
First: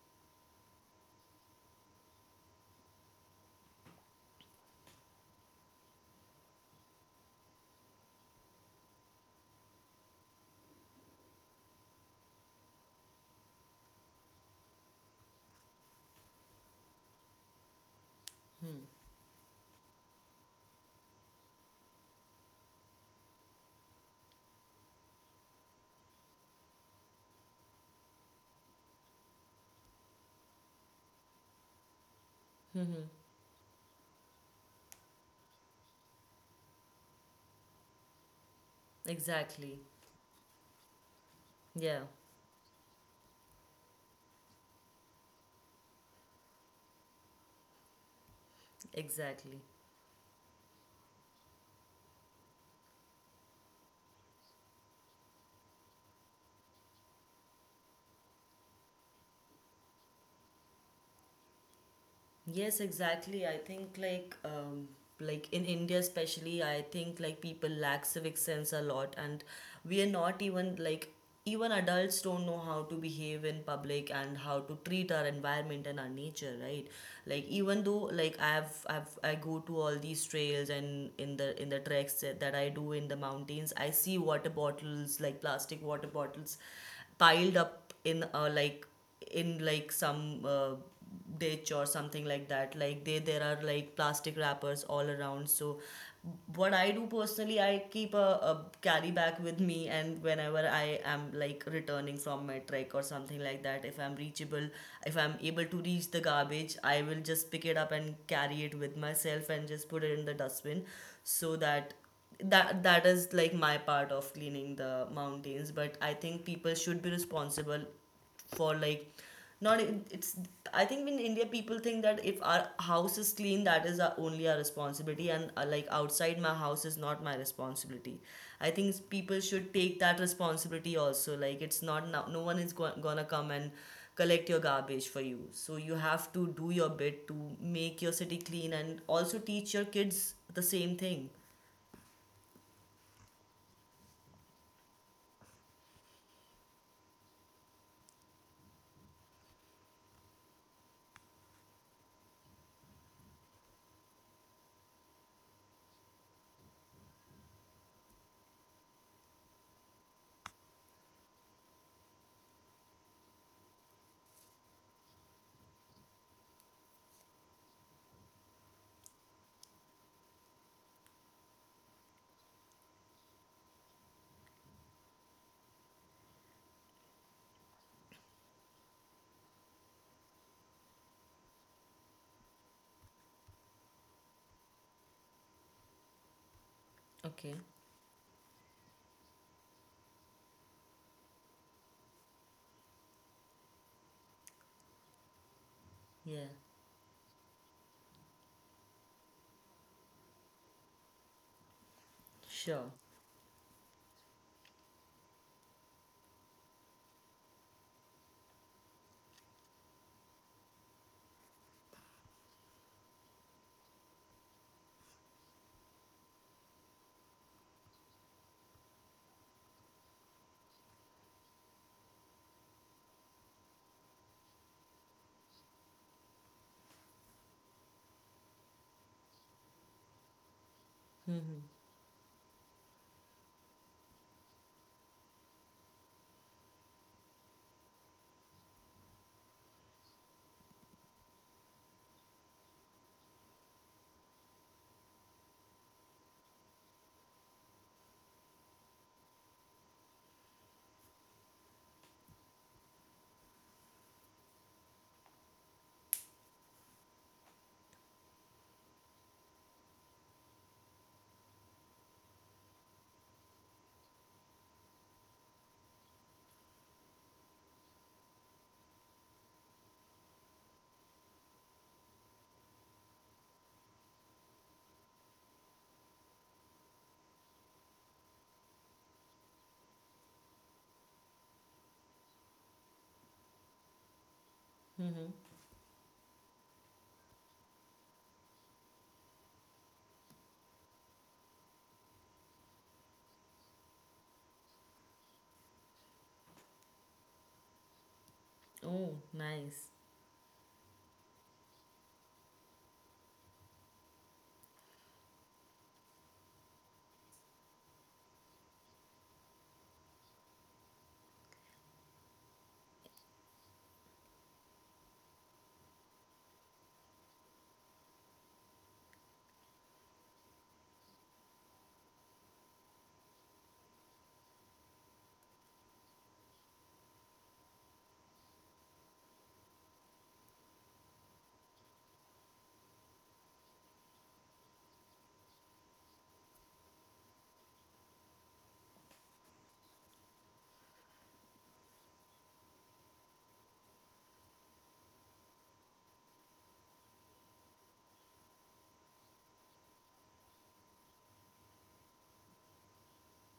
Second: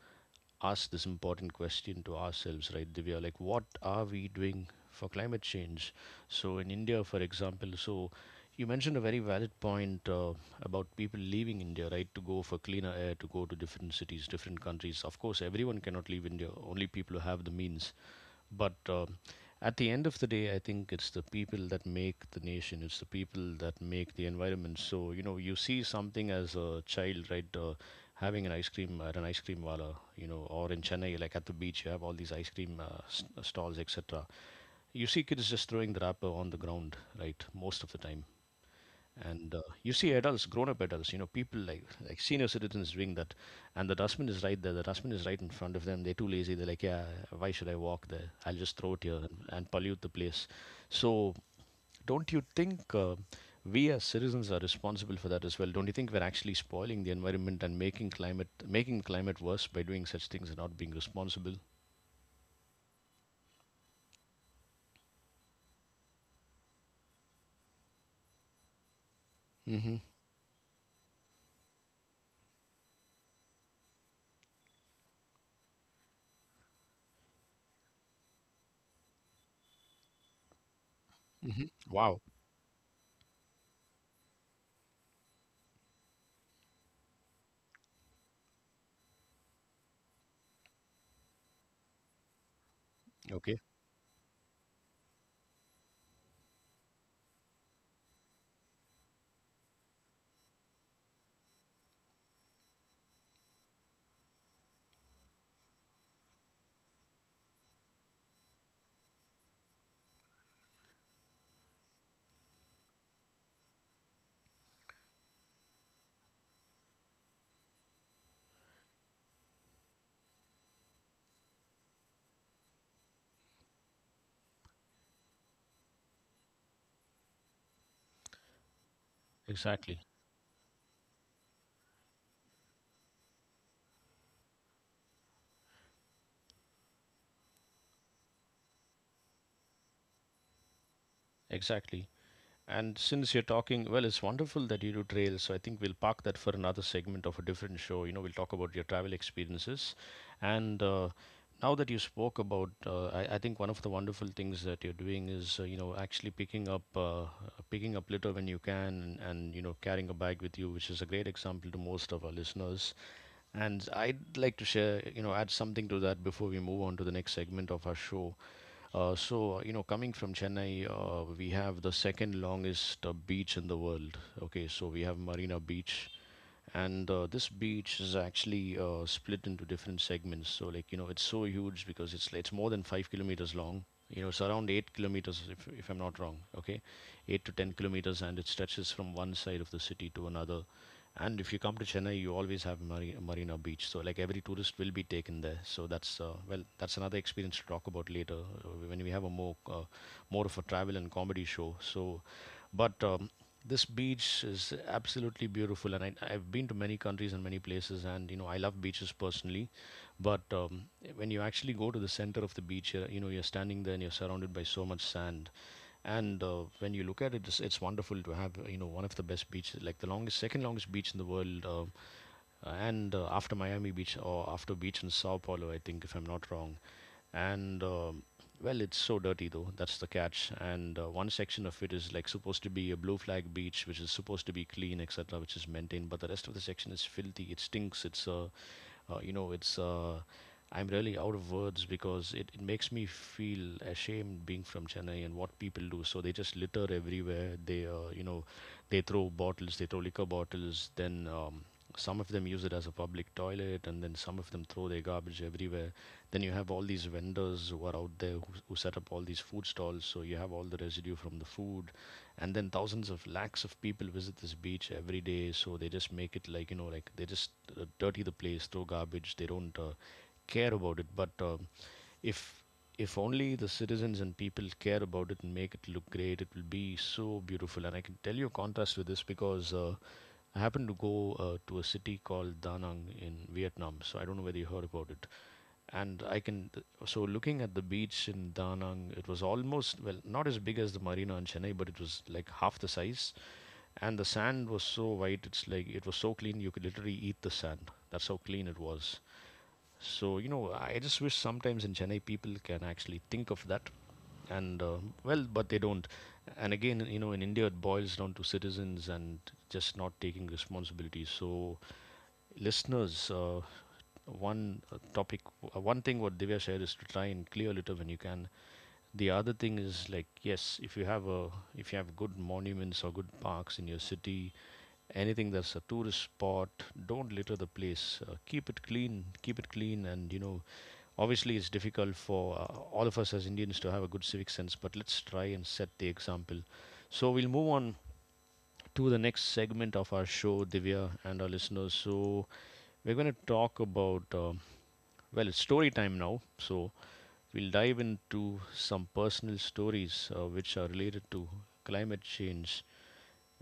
Speaker 1: ask this important question to ourselves, right, Divya? Like, what are we doing for climate change? So, in India, for example, so you mentioned a very valid point about people leaving India, right, to go for cleaner air, to go to different cities, different countries. Of course, everyone cannot leave India, only people who have the means. But um, at the end of the day, I think it's the people that make the nation, it's the people that make the environment. So, you know, you see something as a child, right, having an ice cream at an ice cream wala, you know, or in Chennai, like at the beach, you have all these ice cream stalls, etc. You see kids just throwing the wrapper on the ground, right, most of the time. And
Speaker 2: Exactly.
Speaker 1: you see adults, grown-up adults, you know, people like
Speaker 2: Yeah.
Speaker 1: like senior citizens doing that, and the dustbin is right there. The dustbin is right in front of them. They're too lazy. They're like, yeah, why should I walk there? I'll just throw it here
Speaker 2: Exactly.
Speaker 1: and pollute the place. So, don't you think we as citizens are responsible for that as well? Don't you think we're actually spoiling the environment and making climate worse by doing such things and not being responsible?
Speaker 2: Yes, exactly. I think like in India especially, I think like people lack civic sense a lot, and
Speaker 1: Mm-hmm.
Speaker 2: we are not even like even adults don't know how to behave in public and how to treat our environment and our nature, right? Like even though like I go to all these trails and in the
Speaker 1: Mm-hmm.
Speaker 2: in the treks
Speaker 1: Wow.
Speaker 2: that I do in the mountains, I see water bottles like plastic water bottles piled up in like in like some ditch or something like that like they There
Speaker 1: Okay.
Speaker 2: are like plastic wrappers all around. So what I do personally, I keep a carry bag with me, and whenever I am like returning from my trek or something like that, if I'm able to reach the garbage, I will just pick it up and carry it with myself and just put it in the dustbin, so that that is like my part of cleaning the mountains. But I think people should be responsible for not e, it's I think in India people think that if our house is clean, that is only our responsibility, and like outside my house is not my responsibility. I think people should
Speaker 1: Exactly.
Speaker 2: take that responsibility also. Like it's not now no one is gonna come and collect your garbage for you, so you have to do your bit to make your city clean and also teach your kids the same thing.
Speaker 1: Exactly. And since you're talking, well, it's wonderful that you do trails. So I think we'll park that for another segment of a different show. You know, we'll talk about your travel experiences. And Now that you spoke about, I think one of the wonderful things that you're doing is, actually picking up litter when you can, carrying a bag with you, which is a great example to most of our listeners. And I'd like to share, add something to that before we move on to the next segment of our show. Coming from Chennai, we have the second longest beach in the world. Okay, so we have Marina Beach, and this beach is actually split into different segments. So like, you know, it's so huge because it's more than 5 kilometers long. You know, it's around 8 kilometers, if I'm not wrong. Okay, eight to
Speaker 2: Okay.
Speaker 1: ten kilometers and it stretches from one side of the city to another. And if you come to Chennai, you always have Marina Beach, so like every tourist will be taken there. So that's
Speaker 2: Yeah.
Speaker 1: well, that's another experience to talk about later, when we have a more more of a travel and comedy show. So
Speaker 2: Sure.
Speaker 1: but this beach is absolutely beautiful, and I've been to many countries and many places, and you know, I love beaches personally. But when you actually go to the center of the beach, you know, you're standing there and you're surrounded by so much sand. And when you look at it, it's wonderful to have, you know, one of the best beaches, like the longest, second longest beach in the world. And After Miami Beach or after beach in Sao Paulo, I think, if I'm not wrong. And Well, it's so dirty though. That's the catch. And one section of it is like supposed to be a blue flag beach, which is supposed to be clean, etc., which is maintained. But the rest of the section is filthy. It stinks. It's a you know, it's I'm really out of words because it makes me feel ashamed being from Chennai and what people do. So they just litter everywhere. They they throw bottles, they throw liquor bottles. Then some of them use it as a public toilet, and then some of them throw their garbage everywhere. Then you have all these vendors who are out there who set up all these food stalls. So you have all the residue from the food, and then thousands of lakhs of people visit this beach every day. So they just make it like, you know, like they just dirty the place, throw garbage. They don't care about it. But if if only the citizens and people care about it and make it look great, it will be so beautiful. And I can tell you a contrast with this because I happened to go to a city called Da Nang in Vietnam. So I don't know whether you heard about it.
Speaker 2: Mm-hmm.
Speaker 1: And I can So looking at the beach in Da Nang, it was almost, well, not as big as the marina in Chennai, but it was like half the size, and the sand was so white. It's like it was so clean you could literally eat the sand. That's how clean it
Speaker 2: Oh,
Speaker 1: was.
Speaker 2: nice.
Speaker 1: So you know, I just wish sometimes in Chennai people can actually think of that, and well, but they don't. And again, you know, in India it boils down to citizens and just not taking responsibility. So listeners, one uh, topic one thing what Divya said is to try and clear litter when you can. The other thing is like, yes, if you have a if you have good monuments or good parks in your city, anything that's a tourist spot, don't litter the place. Keep it clean, keep it clean. And you know, obviously it's difficult for all of us as Indians to have a good civic sense, but let's try and set the example. So we'll move on to the next segment of our show, Divya, and our listeners. So we're going to talk about well, it's story time now, so we'll dive into some personal stories which are related to climate change.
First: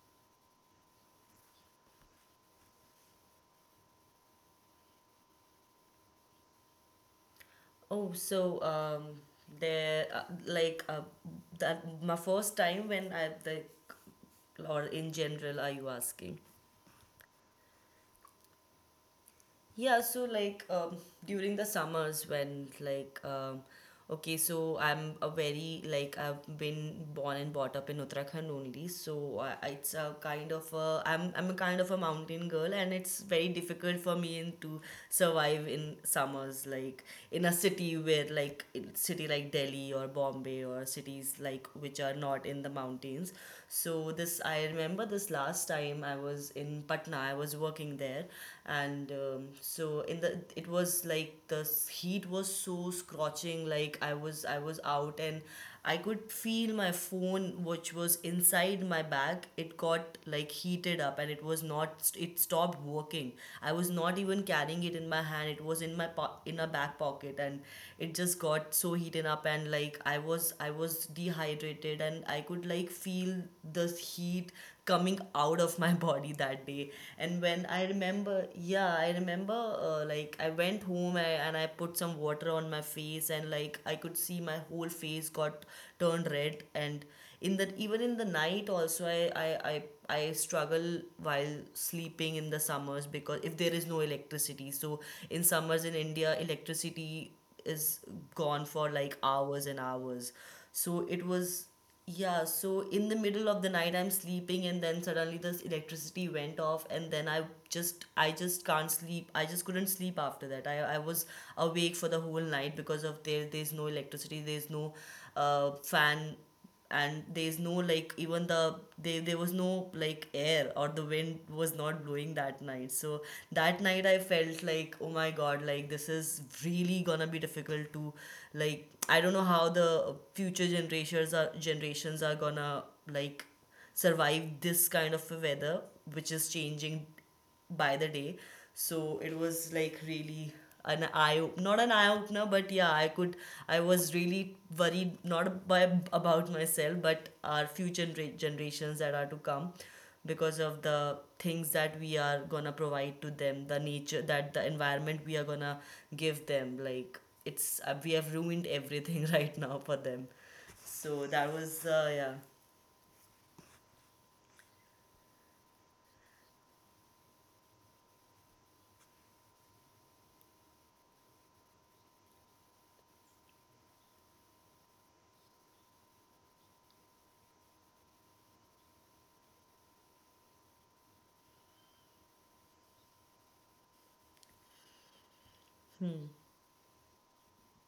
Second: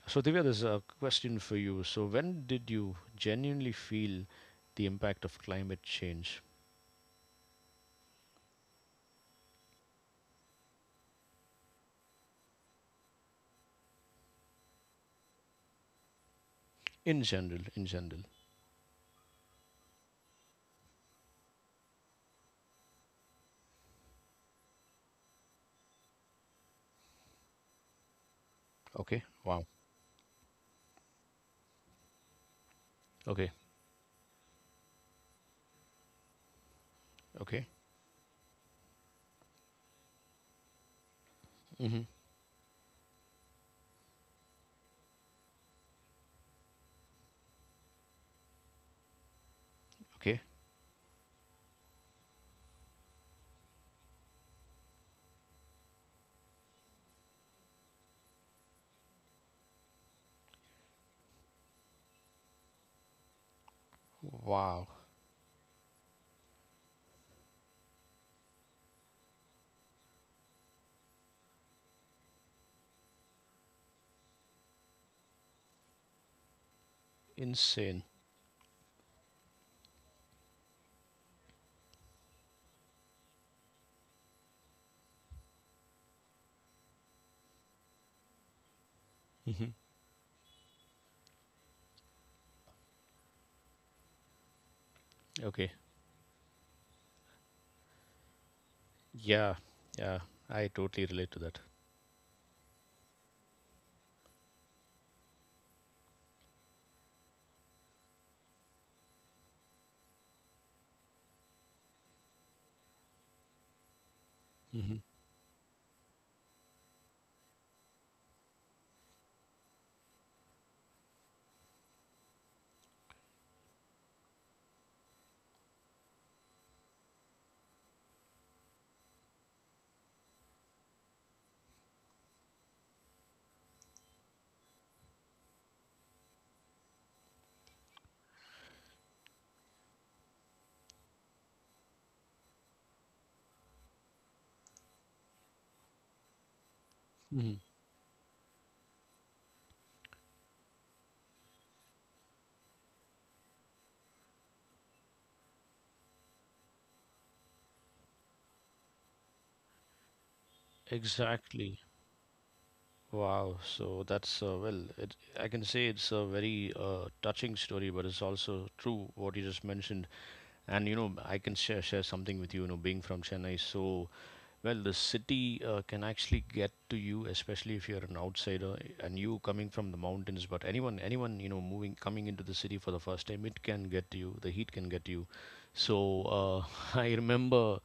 Speaker 1: So, Divya, there's a question for you. So, when did you genuinely feel the impact of climate change
Speaker 2: Oh, so um, there, that my first time when or in general, are you asking?
Speaker 1: in general? In general,
Speaker 2: Yeah, so like um, During the summers when okay, so I'm a very like I've been born and brought up in Uttarakhand only,
Speaker 1: okay,
Speaker 2: so
Speaker 1: wow,
Speaker 2: it's a kind of a I'm a kind of a mountain girl, and it's very
Speaker 1: okay,
Speaker 2: difficult for me to survive in summers like in a
Speaker 1: okay,
Speaker 2: city where like in city like Delhi or Bombay or cities like which
Speaker 1: mm-hmm.
Speaker 2: are not in the mountains. So this I remember this last time I was in Patna. I was working there, and so in the
Speaker 1: Okay,
Speaker 2: it was like the heat was so scorching. Like I was out, and I could feel my phone, which was inside my bag, it got like heated up, and it was not, it stopped working. I was not even carrying
Speaker 1: wow,
Speaker 2: it in my hand. It was in my in a back pocket, and it just got so heated up. And like I was dehydrated, and I could like feel this heat coming out of my body that day. And when I
Speaker 1: insane.
Speaker 2: remember yeah I remember like I went home and I put some water on my face, and like I could see my whole face got turned red. And in the even in the night also, I,
Speaker 1: Mm-hmm.
Speaker 2: I i i struggle while sleeping in the summers because if there is no electricity. So in
Speaker 1: Okay,
Speaker 2: summers in India electricity is gone for like
Speaker 1: yeah,
Speaker 2: hours and
Speaker 1: yeah,
Speaker 2: hours.
Speaker 1: I
Speaker 2: So
Speaker 1: totally
Speaker 2: it
Speaker 1: relate to
Speaker 2: was
Speaker 1: that.
Speaker 2: yeah, so in the middle of the night I'm sleeping, and then suddenly this electricity went off, and then I just can't sleep. I just couldn't sleep after that. I was awake for the whole night because of there's no electricity, there's no
Speaker 1: Mm-hmm.
Speaker 2: fan, and there's no like even there was no like air, or the wind was not doing that night. So that night I felt like, oh my god, like this is really gonna be difficult to like I don't know how the future generations are gonna like survive this kind of a weather which is changing by the day. So it was like really an not an eye opener, but yeah, I was really worried not about myself, but
Speaker 1: Mm-hmm.
Speaker 2: our future generations that are to come because of the things that we are gonna provide to them, the nature that the environment we are gonna give them. Like it's, we have ruined everything right now for them. So that
Speaker 1: Exactly.
Speaker 2: was, yeah,
Speaker 1: Wow, so that's well, it, I can say it's a very touching story, but it's also true what you just mentioned. And you know, I can share something with you. You know, being from Chennai, so well, the city can actually get to you, especially if you're an outsider and you coming from the mountains. But anyone, you know, moving coming into the city for the first time, it can get to you. The heat can get to you. So uh, I remember.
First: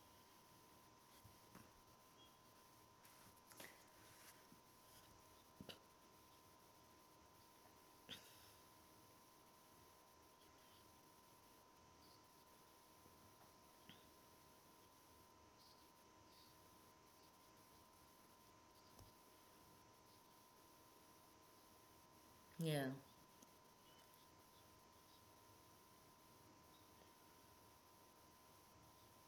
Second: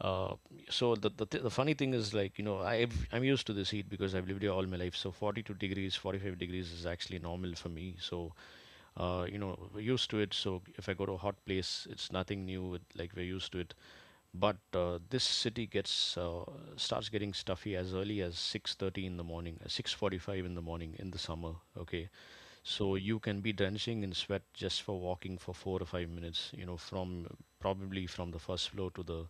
Speaker 1: Uh, so the funny thing is like, you know, I'm used to this heat because I've lived here all my life. So 42 degrees, 45 degrees is actually normal for me. So you know, we're used to it. So if I go to a hot place it's nothing new. Like we're used to it. But this city gets starts getting stuffy as early as 6:30 in the morning, 6:45 in the morning in the summer. Okay,
Speaker 2: yeah,
Speaker 1: so you can be drenching in sweat just for walking for 4 or 5 minutes, you know, from probably from the first floor to the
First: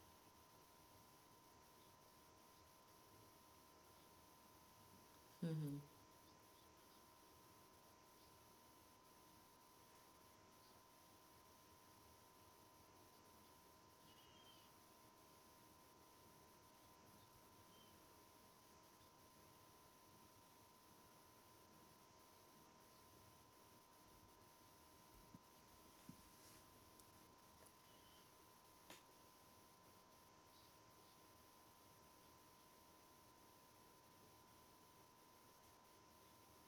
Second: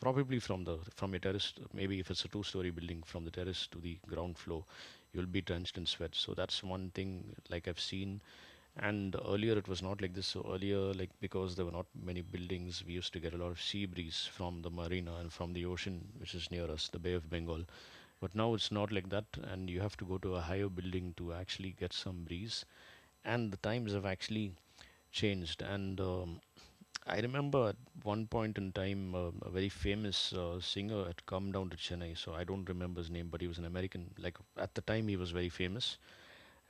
Speaker 1: probably from the from your terrace maybe if it's a two-story building, from the terrace to the ground floor, you'll be drenched in sweat. So that's one thing like I've seen. And earlier it was not like this. So earlier, like, because there were not many buildings, we used to get a lot of sea breeze from the marina and from the ocean, which is near us, the Bay of Bengal. But now it's not like that, and you have to go to a higher building to actually get some breeze. And the times have actually changed. And I remember at one point in time, a very famous singer had come down to Chennai. So I don't remember his name, but he was an American. Like at the time, he was very famous,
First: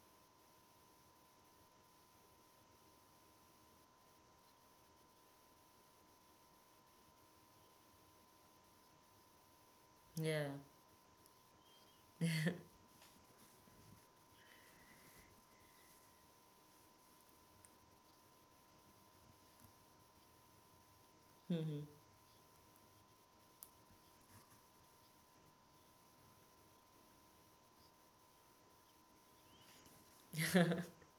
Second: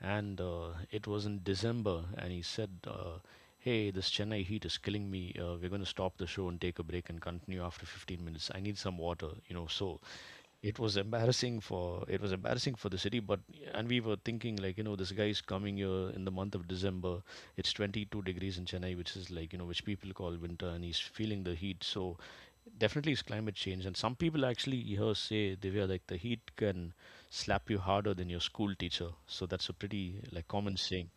Speaker 1: and it was in December, and he said, "Hey, this Chennai heat is killing me. We're going to stop the show and take a break and continue after 15 minutes. I need some water, you know." So
Speaker 2: yeah.
Speaker 1: it was embarrassing for the city. But and we were thinking like, you know, this guy is coming here in the month of December, it's 22 degrees in Chennai, which is like, you know, which people call winter, and he's feeling the heat. So definitely it's climate change. And some people actually here say, Divya, like the heat can slap you harder than your school teacher. So that's a pretty like common saying.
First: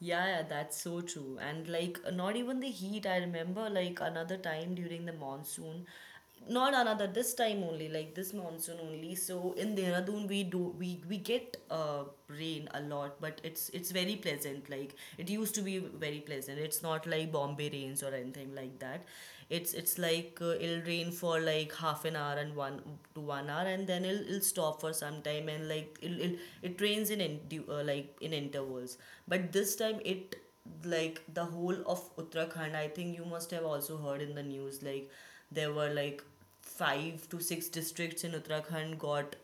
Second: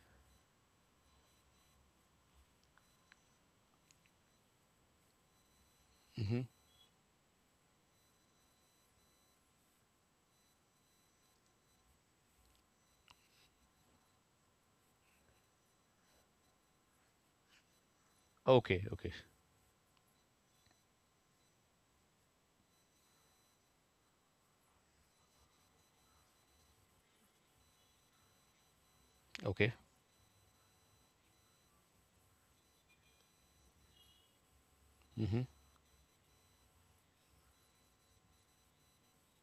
Speaker 2: Yeah, yeah, that's so true. And like not even the heat, I remember like another time during the monsoon.
Speaker 1: Hmm,
Speaker 2: Not another this time only, like this monsoon only. So in Dehradun we do we get rain a lot, but it's very pleasant. Like it used to be very pleasant. It's not like Bombay rains or anything like
Speaker 1: okay,
Speaker 2: that.
Speaker 1: okay,
Speaker 2: It's like it'll rain for like half an hour and 1 to 1 hour, and then it'll stop for some time. And like it rains in, like in intervals. But
Speaker 1: okay,
Speaker 2: this time it like the whole of Uttarakhand, I think you must have also heard in the news, like
Speaker 1: hmm,
Speaker 2: there were like five to six districts in Uttarakhand got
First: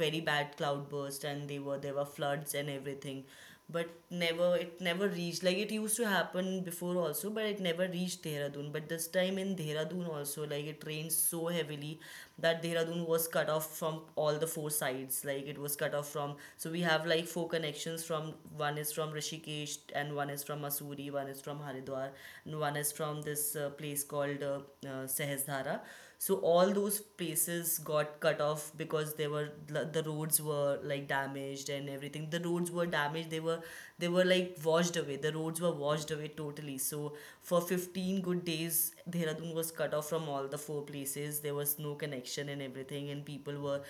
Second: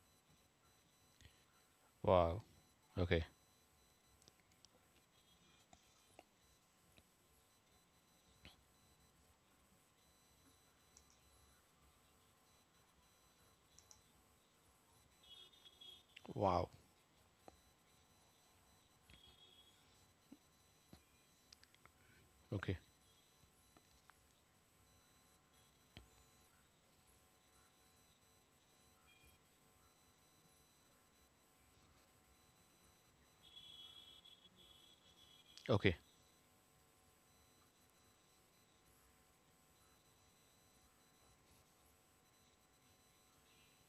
Speaker 2: very bad cloudburst, and they were there were
Speaker 1: wow,
Speaker 2: floods and everything.
Speaker 1: okay.
Speaker 2: But never it never reached like it used to happen before also, but it never reached Dehradun. But this time in Dehradun also, like it rained so heavily that Dehradun was cut off from all the four sides. Like it was cut off from
Speaker 1: Wow.
Speaker 2: so we have like four connections from one is from Rishikesh, and one is from Mussoorie, one is from Haridwar, and one
Speaker 1: Okay,
Speaker 2: is from this place called Sahasdara. So all those places got cut off because they were the roads were like damaged and everything. The roads were damaged, they were like washed away. The roads were washed away totally. So for 15 good days Dehradun was cut off from all the four places. There was no connection and everything, and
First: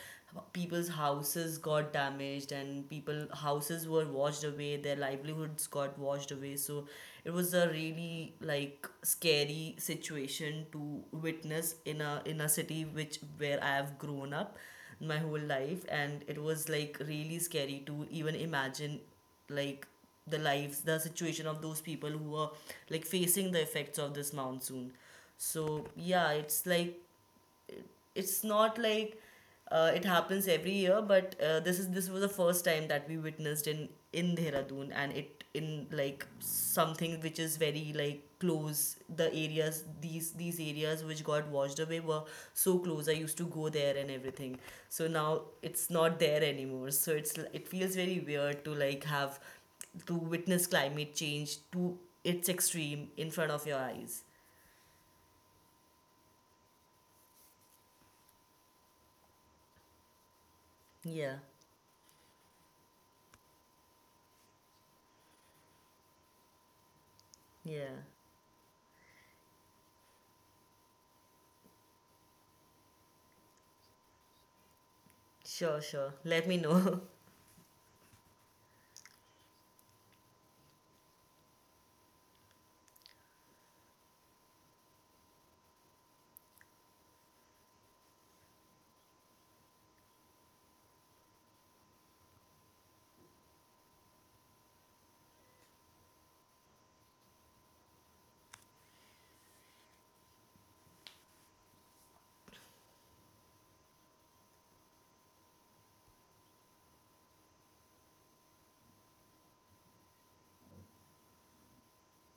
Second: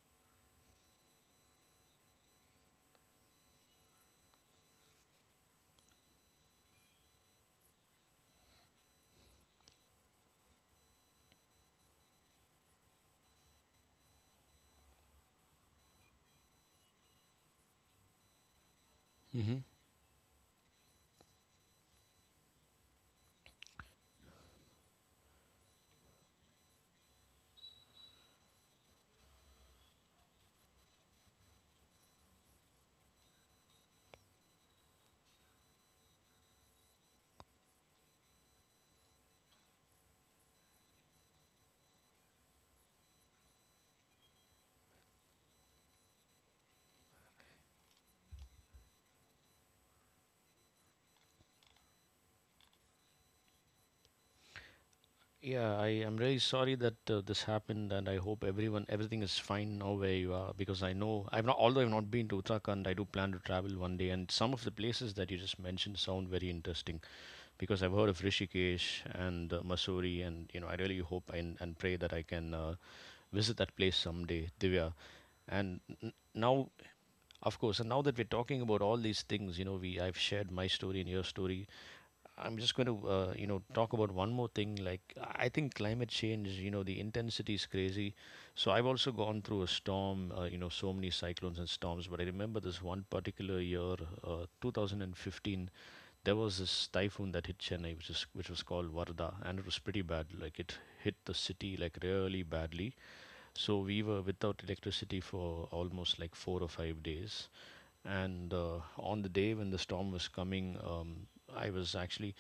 Speaker 2: people's houses got damaged, and people houses were washed away, their livelihoods got washed away. So it was a really like scary situation to witness in a city which where I have grown up my whole life, and it was like really scary to even imagine
Speaker 1: okay.
Speaker 2: like the situation of those people who are like facing the effects of this monsoon. So yeah, it's like it's not like it happens every year, but this is this was the first time that we witnessed in Dehradun, and it in like something which is very like close. The areas these areas which got washed away were so close. I used to go there and everything. So now it's not there anymore. So it's it feels very weird to like have to witness climate change to its extreme in front of your eyes.
Speaker 1: Yeah, I am really sorry that this happened, and I hope everyone everything is fine now where you are. Because I know
Speaker 2: Yeah,
Speaker 1: I've not, although I've not been to Uttarakhand, I do plan to travel one day, and some of the places that you just mentioned sound very interesting. Because I've
Speaker 2: yeah.
Speaker 1: heard of Rishikesh and Mussoorie, and you know, I really hope and pray that I can visit that place someday, Divya.
Speaker 2: Sure, sure. Let me
Speaker 1: Now,
Speaker 2: know.
Speaker 1: of course, and now that we're talking about all these things, you know, we I've shared my story and your story. I'm just going to, talk about one more thing. Like, I think climate change, you know, the intensity is crazy. So I've also gone through a storm, you know, so many cyclones and storms. But I remember this one particular year, 2015 there was this typhoon that hit Chennai, which was called Varda, and it was pretty bad. Like it hit the city like really badly. So we were without electricity for almost like 4 or 5 days. And on the day when the storm was coming, I was actually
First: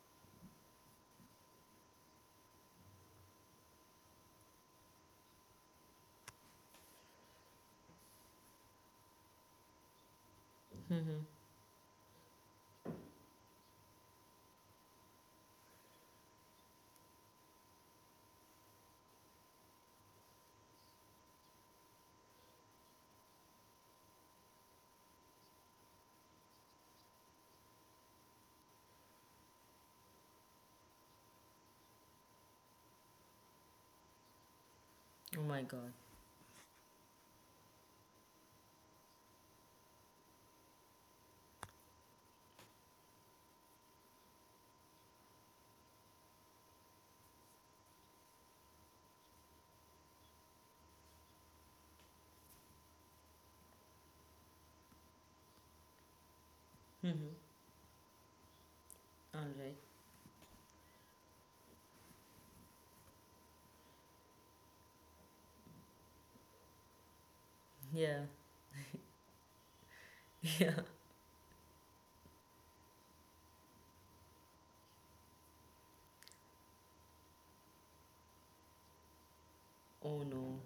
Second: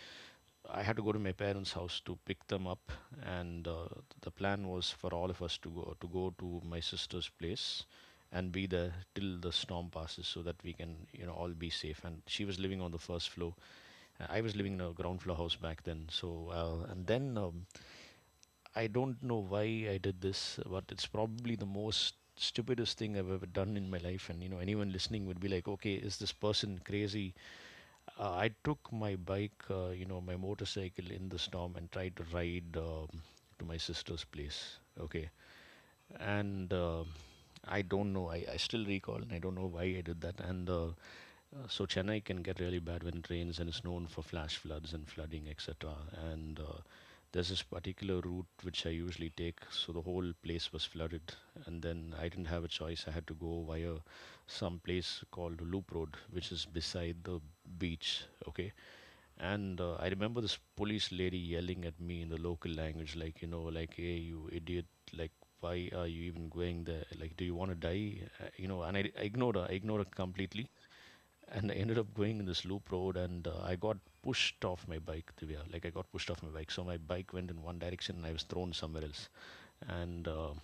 Speaker 1: I had to go to my parents' house to pick them up, and the plan was for all of us to go to my sister's place and be there till the storm passes, so that we can,
Speaker 2: Mm-hmm.
Speaker 1: you know, all be safe. And she was living on the first floor, I was living in a ground floor house back then. So, and then I don't know why I did this, but it's probably the most stupidest thing I've ever done in my life. And anyone listening would be like, "Okay, is this person crazy?" I took my bike, my motorcycle in the storm and tried to ride to my sister's place. Okay,
Speaker 2: Oh my god.
Speaker 1: and. I don't know. I still recall, and I don't know why I did that. And So Chennai can get really bad when it rains and it's known for flash floods and flooding, etc. And there's this particular route which I usually take, so the whole place was flooded, and then I didn't have a choice. I had to go via some place called Loop Road, which is beside
Speaker 2: Mm-hmm.
Speaker 1: the beach. Okay,
Speaker 2: All right.
Speaker 1: and I remember this police lady yelling at me in the local language, like, like, hey, you idiot, like, why are you even going there? Like, do you want to
Speaker 2: Yeah.
Speaker 1: die? And I ignored her. I ignored her completely
Speaker 2: Yeah.
Speaker 1: and I ended up going in this loop road, and I got pushed off my bike, Divya. Like, I got pushed off my bike, so my bike went in one direction, and I was thrown somewhere else.
Speaker 2: Oh
Speaker 1: And uh,
Speaker 2: no.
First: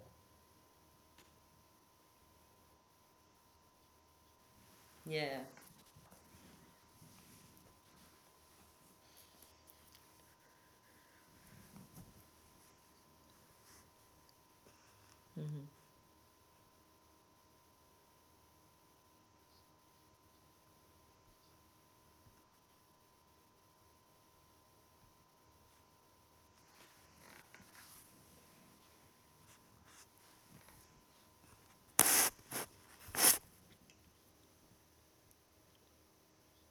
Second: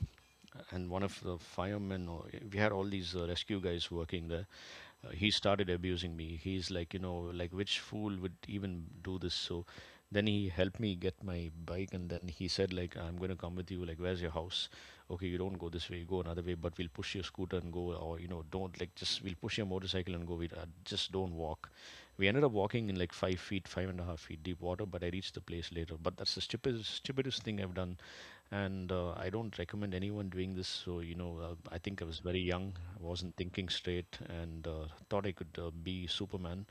Speaker 1: and one of the firemen, we had all these rescue guys working there. He
Speaker 2: Yeah.
Speaker 1: started abusing me. He's like, like, which fool would even do this? So then he helped me get my bike, and then he said, like, I'm going to come with you, like, where's your house? Okay, you don't go this way, you go another way, but we'll push your scooter and go. Or, don't, like, just, we'll push your motorcycle and go. We just don't walk. We ended up walking in like 5 feet, 5.5 feet deep water, but I reached the place later. But that's the stupidest stupidest thing I've done. And I don't recommend anyone doing this. So, I think I was very young. I wasn't thinking straight, and thought I could be Superman.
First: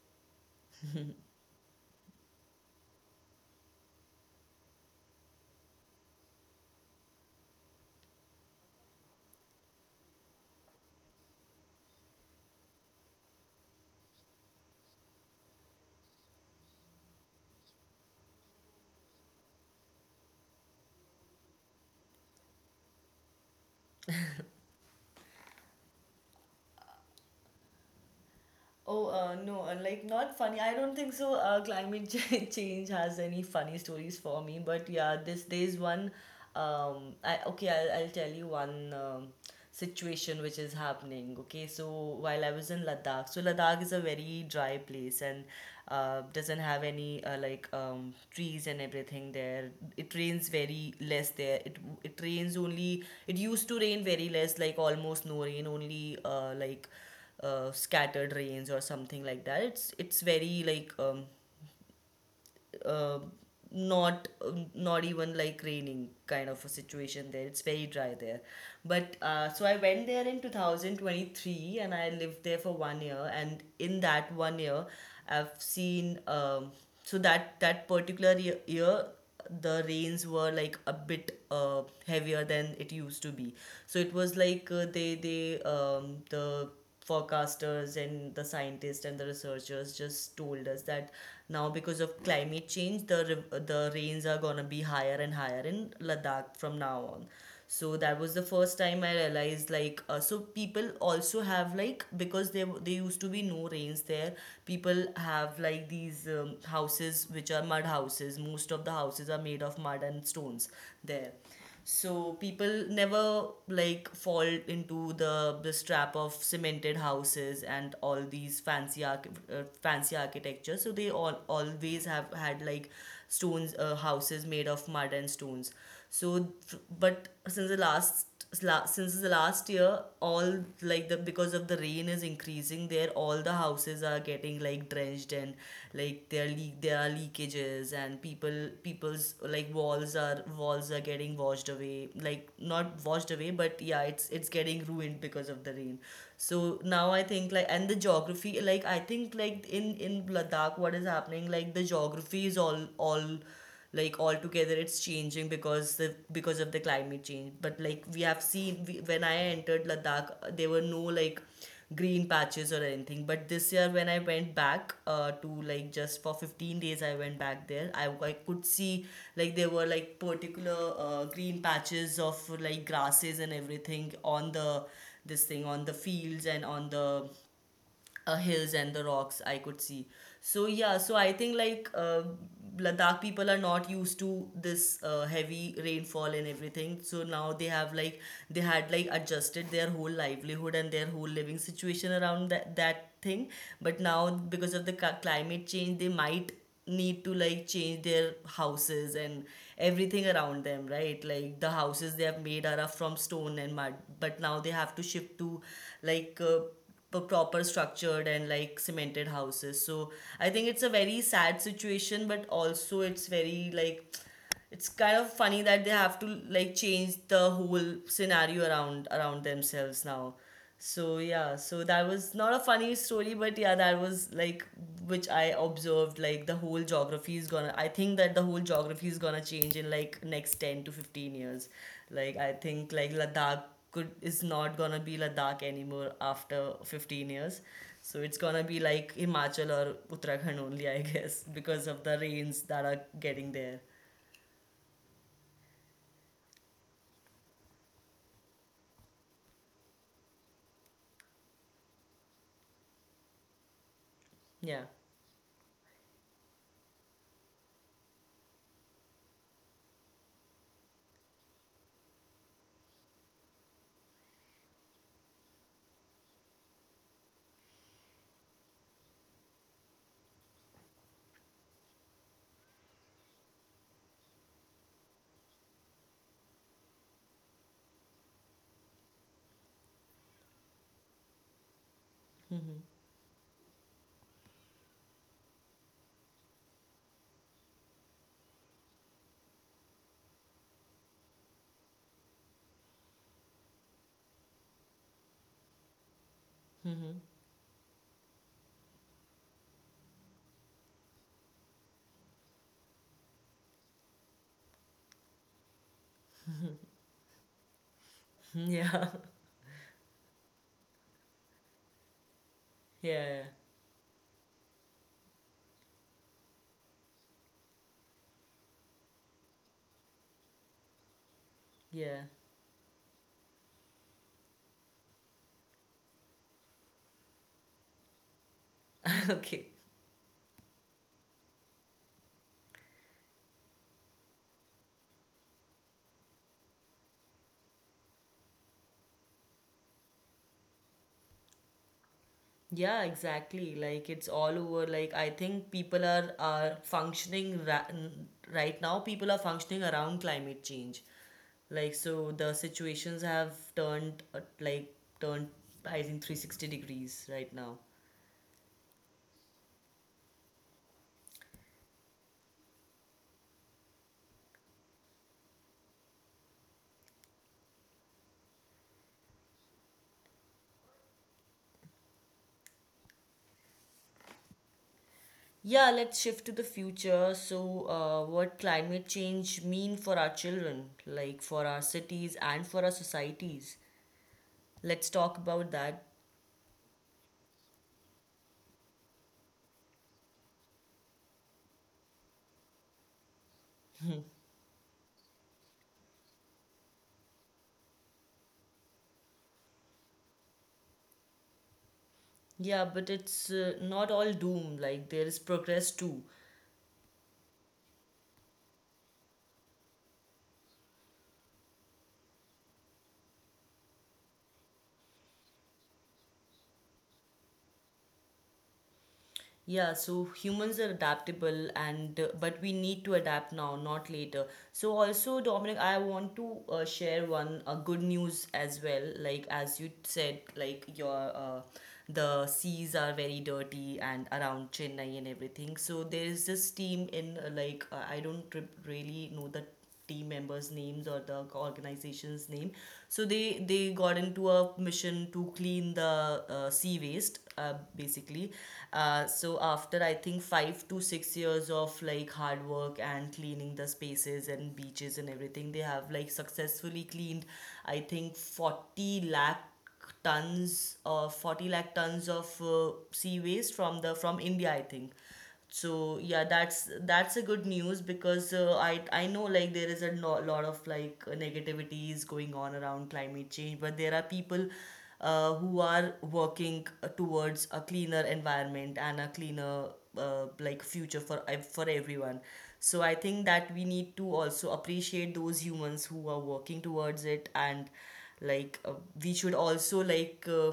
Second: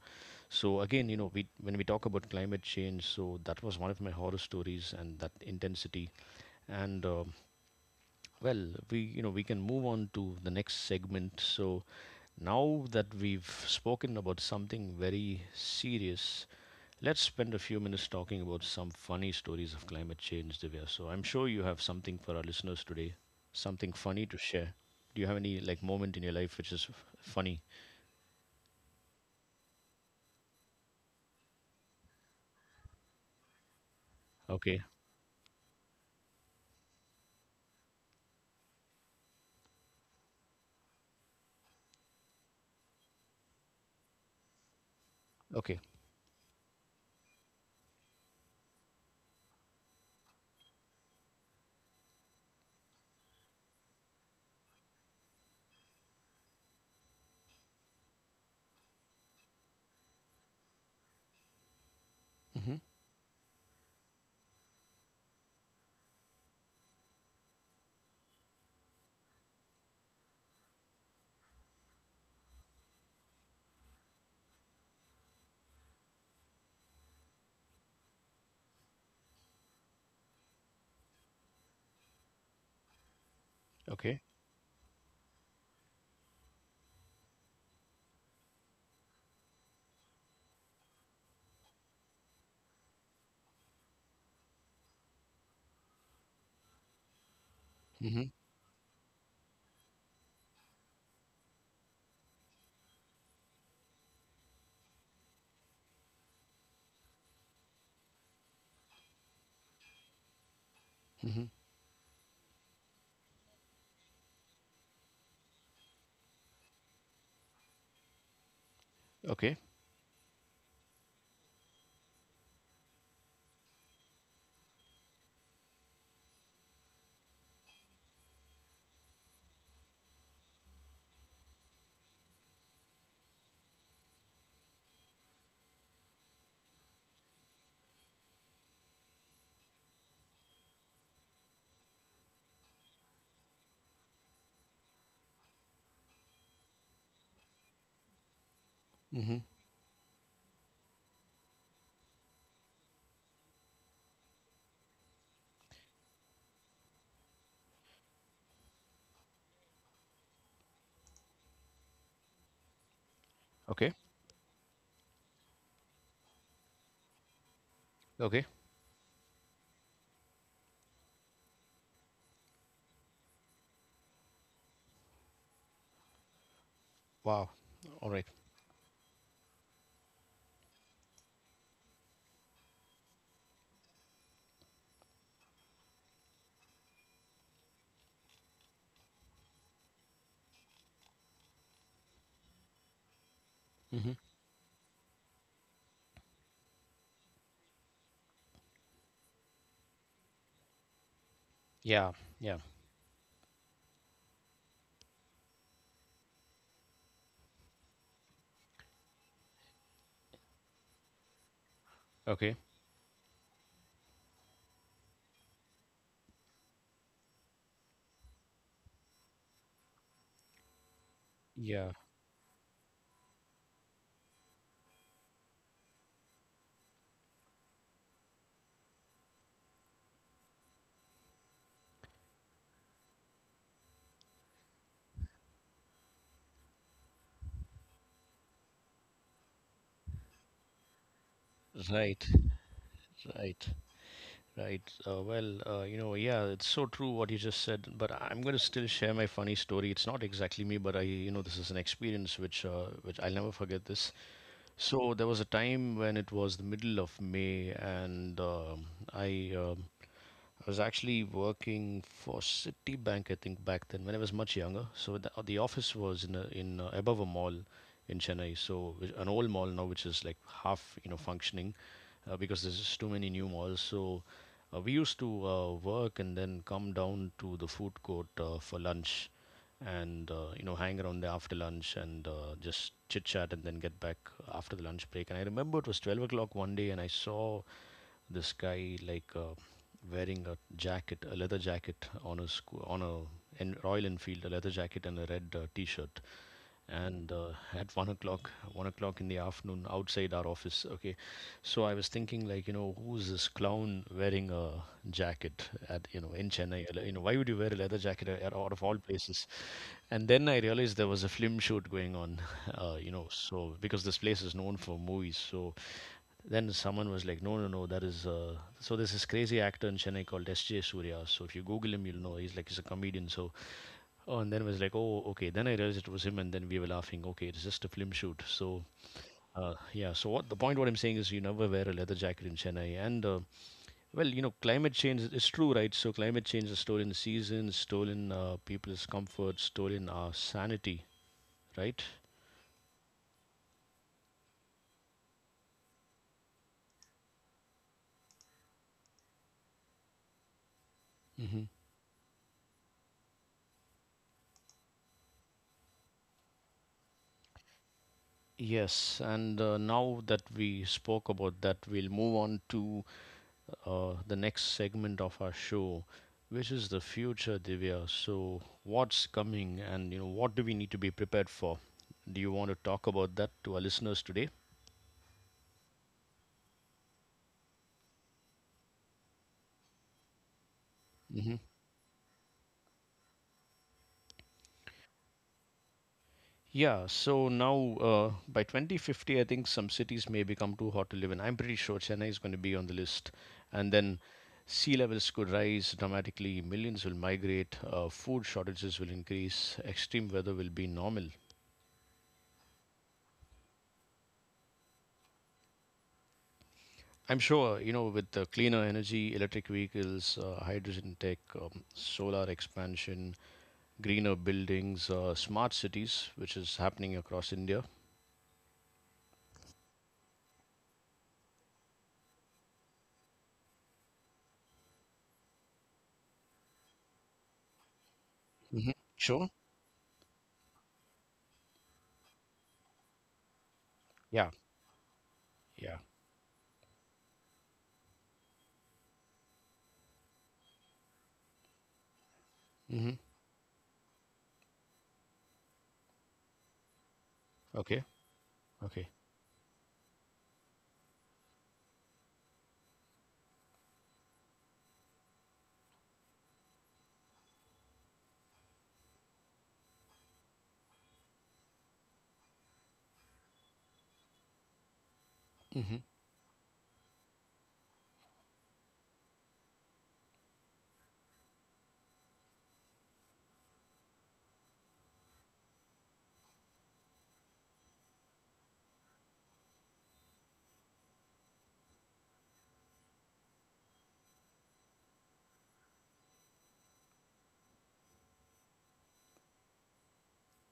Speaker 1: So again, you know, we when we talk about climate change, so that was one of my horror stories, and that intensity. And well, we you know we can move on to the next segment. So now that we've spoken about something very serious, let's spend a few minutes talking about some funny stories of climate change, Divya. So I'm sure you have something for our listeners today, something funny to share. Do you have any, like, moment in your life which is funny?
Speaker 2: Oh, no, like not funny. I don't think so. Climate change has any funny stories for me,
Speaker 1: Okay.
Speaker 2: but yeah, this there's one. I okay, I'll tell you one situation which is happening. Okay, so while I was in Ladakh, so Ladakh is a very dry place, and
Speaker 1: Okay.
Speaker 2: doesn't have any trees and everything there. It rains very less there. It rains only. It used to rain very less, like almost no rain, only scattered rains or something like that. It's very
Speaker 1: Mm-hmm.
Speaker 2: uh, not not even like raining kind of a situation there. It's very dry there. But so I went there in 2023, and I lived there for 1 year. And in that 1 year, I've seen so that particular year the rains were like a bit heavier than it used to be. So it
Speaker 1: Okay.
Speaker 2: was like the forecasters and the scientists and the researchers just told us that now, because of climate change, the the rains are going to be higher and higher in Ladakh from now on. So that
Speaker 1: Mm-hmm.
Speaker 2: was the first time I realized like, so people also have like, because there used to be no rains there, people have like these houses which are mud houses. Most of the houses are made of mud and stones there.
Speaker 1: Mm-hmm.
Speaker 2: So people never like fall into the this trap of cemented houses and all these
Speaker 1: Okay.
Speaker 2: fancy architecture. So they all always have had like stones houses made of mud and stones. So, but since since the last year, all like the, because of the rain is increasing there, all the houses are getting like drenched, and like there are leak there are leakages, and people's like walls are getting washed away, like not washed away, but yeah, it's getting ruined because of the rain. So now I think like, and the geography, like I think
Speaker 1: Mm-hmm.
Speaker 2: like in Ladakh what is happening, like the geography is all like altogether it's changing because because of the climate change. But like we have seen, when I entered Ladakh there were no like green patches or anything, but this year
Speaker 1: Okay.
Speaker 2: when I went back, to like just for 15 days I went back there, I
Speaker 1: Okay.
Speaker 2: could see like there were like particular green patches of like grasses and everything on the this thing on the fields and on the
Speaker 1: Wow. All right.
Speaker 2: hills and the rocks, I could see. So yeah, so I think like, Ladakh people are not used to this heavy rainfall and everything. So now they have like, they had like adjusted their whole livelihood and their whole living situation around that thing. But
Speaker 1: Mm-hmm.
Speaker 2: now because of the climate change, they might need to like change their houses and everything around them, right? Like the
Speaker 1: Yeah.
Speaker 2: houses they have
Speaker 1: Yeah.
Speaker 2: made are from stone and mud, but now they have to shift to like proper structured and like cemented houses. So I think it's a very sad situation, but
Speaker 1: Okay.
Speaker 2: also it's very like, it's kind of funny that they have to like change the whole scenario around themselves now. So yeah, so
Speaker 1: Yeah.
Speaker 2: that was not a funny story, but yeah, that was like, which I observed, like the whole geography is gonna I think that the whole geography is gonna change in like next 10 to 15 years. Like I think like Ladakh could is not gonna be Ladakh anymore after 15 years. So it's gonna be like Himachal or Uttarakhand only, I guess, because of the
Speaker 1: Right.
Speaker 2: rains that are getting
Speaker 1: Right.
Speaker 2: there.
Speaker 1: Right. Well, yeah, it's so true what you just said, but I'm going to still share my funny story. It's not exactly me, but this is an experience which I'll never forget this.
Speaker 2: Yeah.
Speaker 1: So there was a time when it was the middle of May, and I, um I was actually working for Citibank, I think, back then when I was much younger. So the office was in a, in above a mall in Chennai, so an old mall now which is like half functioning, because there's just too many new malls. So, we used to work and then come down to the food court for lunch, and hang around there after lunch, and just chit chat and then get back after the lunch break. And I remember it was 12 o'clock one day and I saw this guy, like. Uh, wearing a jacket, a leather jacket on a Royal Enfield, a leather jacket and a red T-shirt. And at 1:00 in the afternoon, outside our office. Okay, so I was thinking, like, who's this clown wearing a jacket at you know in Chennai? Why would you wear a leather jacket out of all
Speaker 2: Yeah,
Speaker 1: places? And then I realized there was a film shoot going on,
Speaker 2: yeah,
Speaker 1: so because this place is known for movies, so then someone was like, no, no, no, that is. So there's this crazy actor in Chennai called S.J. Surya. So if you Google him, you'll
Speaker 2: yeah.
Speaker 1: know. He's a comedian. So, oh, and then it was like, oh, okay. Then I realized it was him, and then we were laughing. Okay, it's just a film shoot. So,
Speaker 2: Okay.
Speaker 1: yeah. So, what the point? What I'm saying is, you never wear a leather jacket in Chennai, and well, climate change is true, right? So climate change has stolen seasons, stolen people's comfort, stolen our sanity, right?
Speaker 2: Yeah, exactly. Like it's all over. Like I think people are right now. People are functioning around climate change.
Speaker 1: Hmm.
Speaker 2: Like so, the situations have turned like turned, I think, 360 degrees right now.
Speaker 1: Yes, and now that we spoke about that, we'll move on to the next segment of our show, which is the future, Divya. So, what's coming, and what do we need to be prepared for? Do you want to talk about that to our listeners today?
Speaker 2: Yeah, let's shift to the future. So, what climate change mean for our children, like
Speaker 1: Hmm.
Speaker 2: for our cities and for our societies? Let's talk about that.
Speaker 1: Yeah, so now, by 2050, I think some cities may become too hot to live in. I'm pretty sure Chennai is going to be on the list. And then sea levels could rise dramatically, millions will migrate, food shortages will increase, extreme weather will be normal.
Speaker 2: Yeah, but it's not all doom. Like there is progress too.
Speaker 1: I'm sure, with the cleaner energy, electric vehicles, hydrogen tech, solar expansion, greener buildings, smart cities, which is happening across India.
Speaker 2: Yeah, so humans are adaptable, and but we need to adapt now, not later. So also, Dominic, I want to share one good news as
Speaker 1: Hmm.
Speaker 2: well. Like
Speaker 1: Sure.
Speaker 2: as you said, like your the seas are very dirty and
Speaker 1: Yeah.
Speaker 2: around Chennai and everything.
Speaker 1: Yeah.
Speaker 2: So there is this team in I don't really know the team members' names or the organization's name.
Speaker 1: Hmm.
Speaker 2: So they got into a mission to clean the sea waste,
Speaker 1: Okay.
Speaker 2: basically.
Speaker 1: Okay.
Speaker 2: So after I think 5 to 6 years of like hard work and cleaning the spaces and beaches and everything, they have like successfully cleaned, I think, 40 lakh tons of 40 lakh tons of sea waste from the from India, I think.
Speaker 1: Hmm.
Speaker 2: So yeah, that's a good news because, I know like there is a no, lot of like negativities going on around climate change, but there are people who are working towards a cleaner environment and a cleaner like future for everyone. So I think that we need to also appreciate those humans who are working towards it, and like we should also like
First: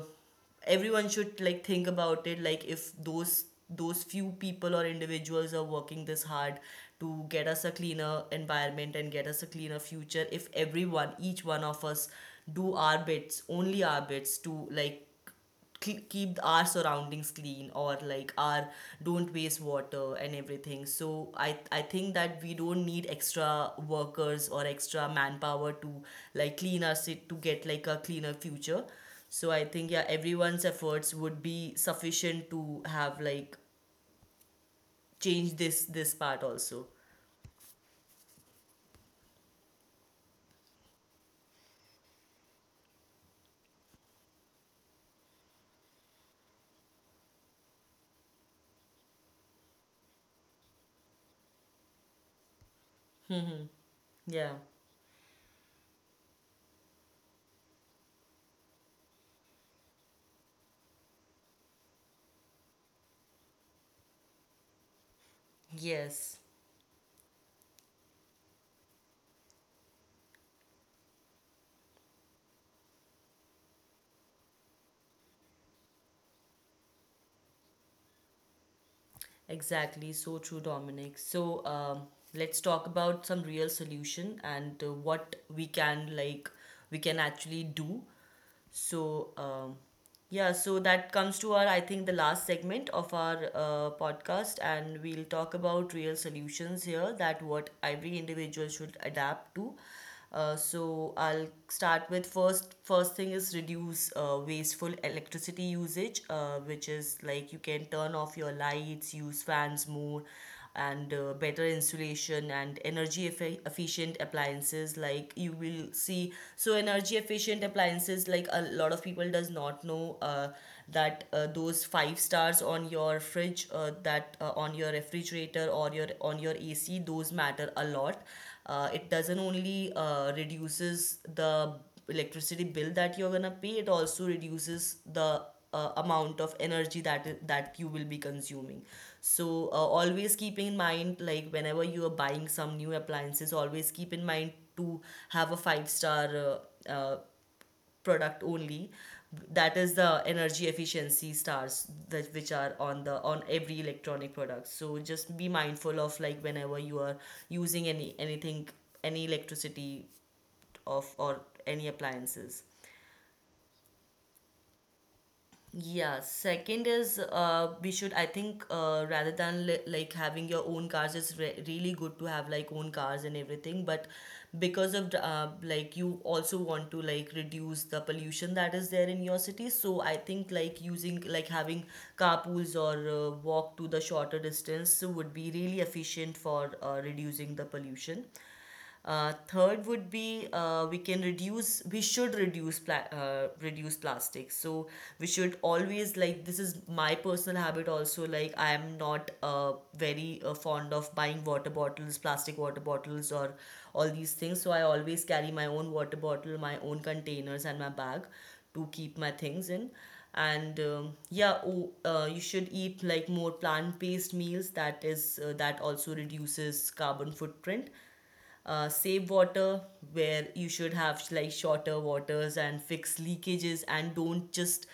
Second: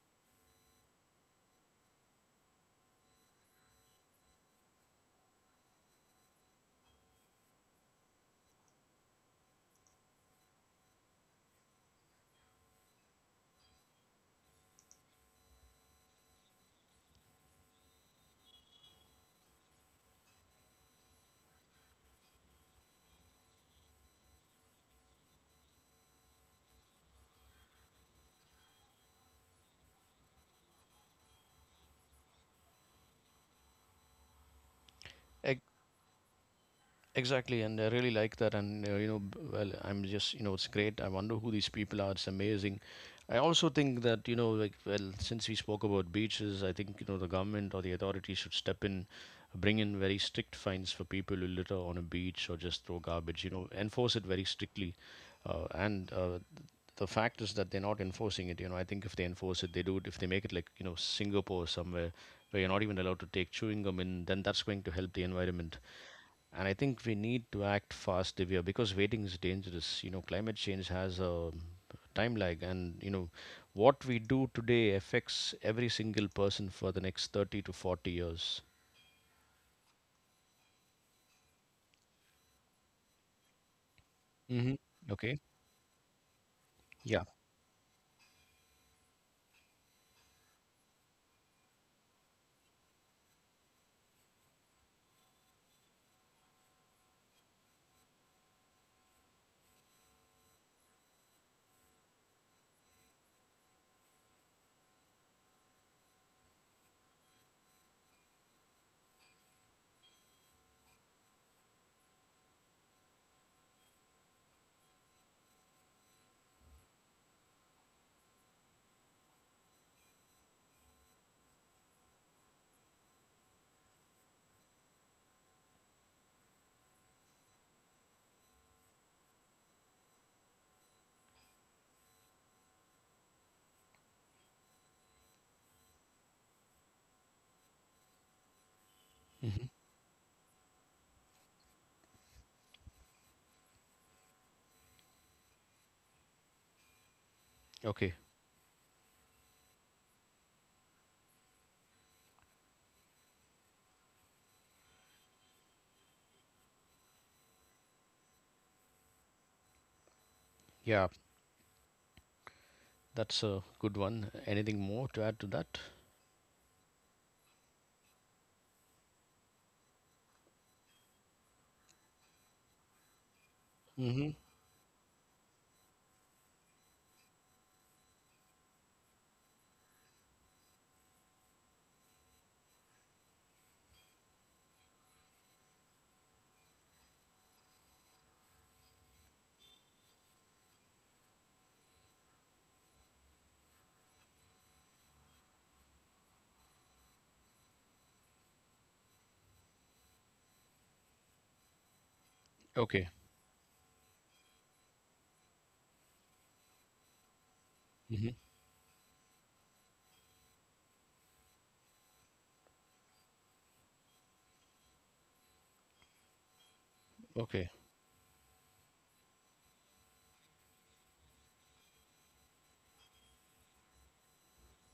Speaker 2: everyone should like think about it. Like if those those few people or individuals are working this hard to get us a cleaner environment and get us a cleaner future, if everyone, each one of us, do our bits, only our bits to like keep our surroundings clean, or like our, don't waste water and everything, so I think that we don't need extra workers or extra manpower to like clean our city to get like a cleaner future. So I think yeah, everyone's efforts would be sufficient to have like change this part also.
Speaker 1: Exactly, and I really like that. And you know, b- Well, I'm just, it's great. I wonder who these people are. It's amazing. I also think that, like, well, since we spoke about beaches, I think the government or the authorities should step in, bring in very strict fines for people who litter on a beach or just throw garbage. You know, enforce it very
Speaker 2: Yeah.
Speaker 1: strictly. And the fact is that they're not enforcing it. You know, I think if they enforce it, they do it. If they make it like Singapore or somewhere where you're not even allowed to take chewing gum in, then that's going to help the environment.
Speaker 2: Yes.
Speaker 1: And I think we need to act fast, Divya, because waiting is dangerous. You know, climate change has a time lag, and what we do today affects every single person for the next 30 to 40 years.
Speaker 2: Exactly, so true, Dominic. So let's talk about some real solution
Speaker 1: Hmm.
Speaker 2: and what
Speaker 1: Okay.
Speaker 2: we can like we can
Speaker 1: Yeah.
Speaker 2: actually do. So, yeah, so that comes to our, I think, the last segment of our podcast, and we'll talk about real solutions here, that what every individual should adapt to. So I'll start with first. First thing is reduce wasteful electricity usage, which is like you can turn off your lights, use fans more, and better insulation and energy efficient appliances. Like you will see, so energy efficient appliances, like a lot of people does not know that those five stars on your fridge, that on your refrigerator or your on your AC, those matter a lot. Uh, it doesn't only reduces the electricity bill that you're gonna pay, it also reduces the amount of energy that you will be consuming.
Speaker 1: Hmm.
Speaker 2: So always keeping in mind, like whenever you are buying some new appliances, always keep in mind to have a five star
Speaker 1: Okay.
Speaker 2: product only. That is the energy efficiency stars that which are on the on every electronic product. So just be mindful of like whenever you are using anything, any electricity of
Speaker 1: Yeah.
Speaker 2: or any appliances.
Speaker 1: That's a good one. Anything more to add to that?
Speaker 2: Yeah, second is we should, I think, rather than li like having your own cars, it's re really good to have like own cars and everything. But
Speaker 1: Hmm.
Speaker 2: because of the, like you also want to like reduce the pollution that is there in your city, so I think like using, like having carpools, or walk to the shorter distance, would be really efficient for reducing the pollution. Third would be we should reduce plastics. So we should always like, this is my personal habit also, like I am not very fond of buying water bottles, plastic water
Speaker 1: Okay.
Speaker 2: bottles, or all these things. So I always carry my own water bottle, my own containers, and my bag
Speaker 1: Hmm.
Speaker 2: to keep my things in. And yeah, oh, you should eat like more plant-based meals, that is that also reduces carbon
Speaker 1: Okay.
Speaker 2: footprint. Uh, save water, where you should have like shorter waters and fix leakages and don't just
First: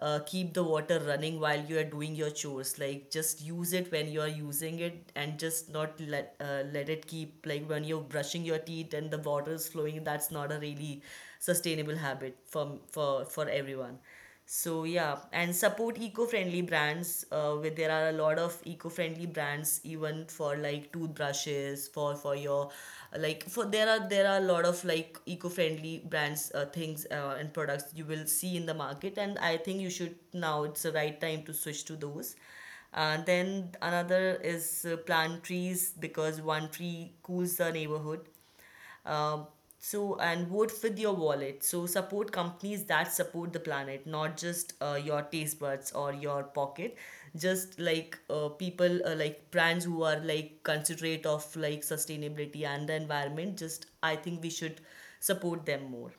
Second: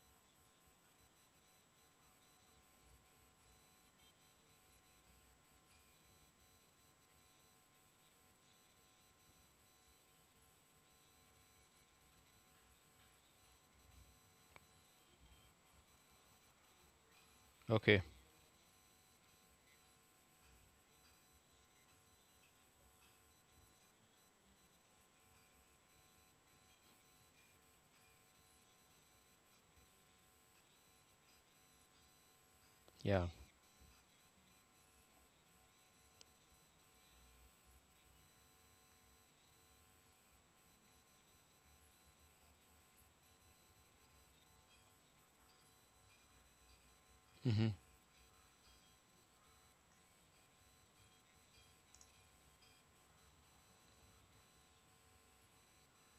Speaker 2: keep the water running while you are doing your chores. Like just use it when you are using it, and just not let it keep, like when you're brushing your teeth and the water is flowing, that's not a really sustainable habit for everyone. So yeah, and support eco-friendly brands. Where there
Speaker 1: Okay.
Speaker 2: are a lot of eco-friendly brands, even for like toothbrushes, for your like for there are a lot of like eco-friendly brands, things and products you will see in the market, and I think you should, now it's the right time to switch to those.
Speaker 1: Yeah.
Speaker 2: Then another is plant trees, because one tree cools the neighborhood. Uh, so, and vote with your wallet. So, support companies that support the planet, not just your taste buds or your pocket.
Speaker 1: Hmm.
Speaker 2: Just like like brands who are like considerate of like sustainability and the environment. Just I think we should support them more.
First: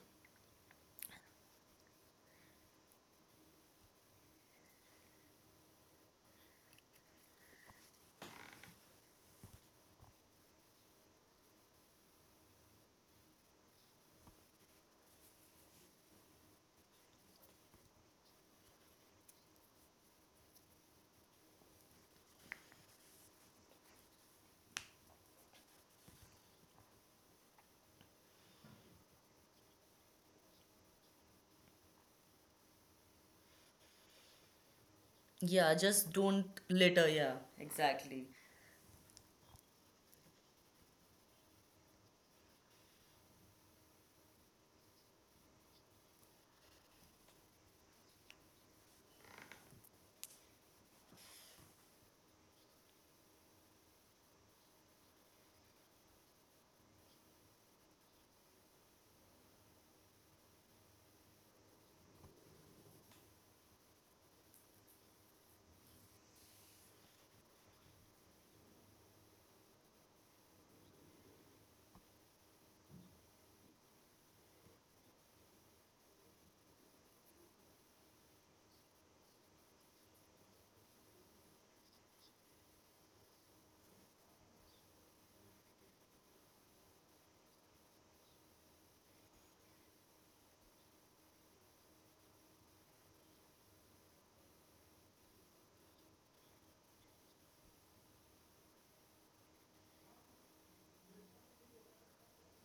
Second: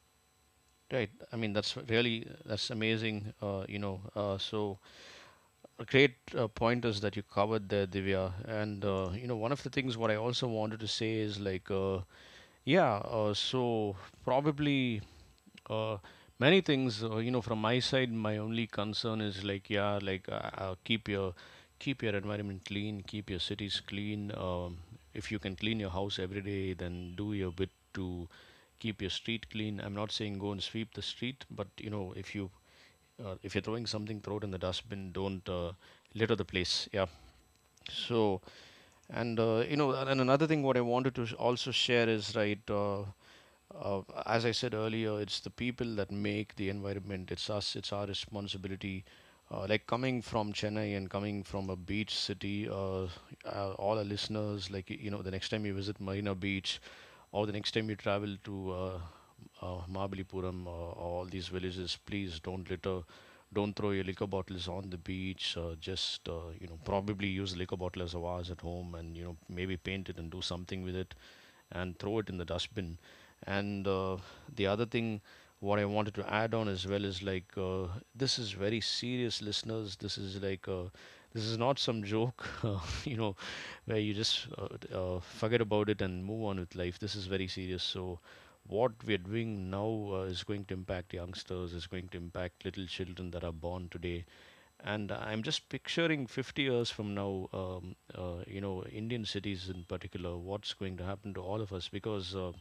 Speaker 1: Right. I mean, that's amazing. A great point that you covered there, Divya. One of the things what I also wanted to say is, like, yeah, probably uh, many things. From my side, my only concern is, like, yeah, like, keep your environment clean, keep your cities clean. If you can clean your house every day, then do your bit to keep your street clean. I'm not saying go and sweep the street, but, if you're throwing something, throw it in the dustbin. Don't
Speaker 2: Yeah, just
Speaker 1: litter the
Speaker 2: don't
Speaker 1: place. Yeah.
Speaker 2: litter. Yeah, exactly.
Speaker 1: So, and another thing what I wanted to also share is right. As I said earlier, it's the people that make the environment. It's us. It's our responsibility. Like coming from Chennai and coming from a beach city, all our listeners, like, the next time you visit Marina Beach, or the next time you travel to Mahabalipuram, all these villages, please don't litter, don't throw your liquor bottles on the beach. Just, probably use the liquor bottle as a vase at home, and maybe paint it and do something with it, and throw it in the dustbin. And the other thing, what I wanted to add on as well is, like, this is very serious, listeners. This is not some joke. You know, where you just forget about it and move on with life. This is very serious. So, what we are doing now is going to impact youngsters, is going to impact little children that are born today. And I'm just picturing 50 years from now, Indian cities in particular, what's going to happen to all of us because. Uh,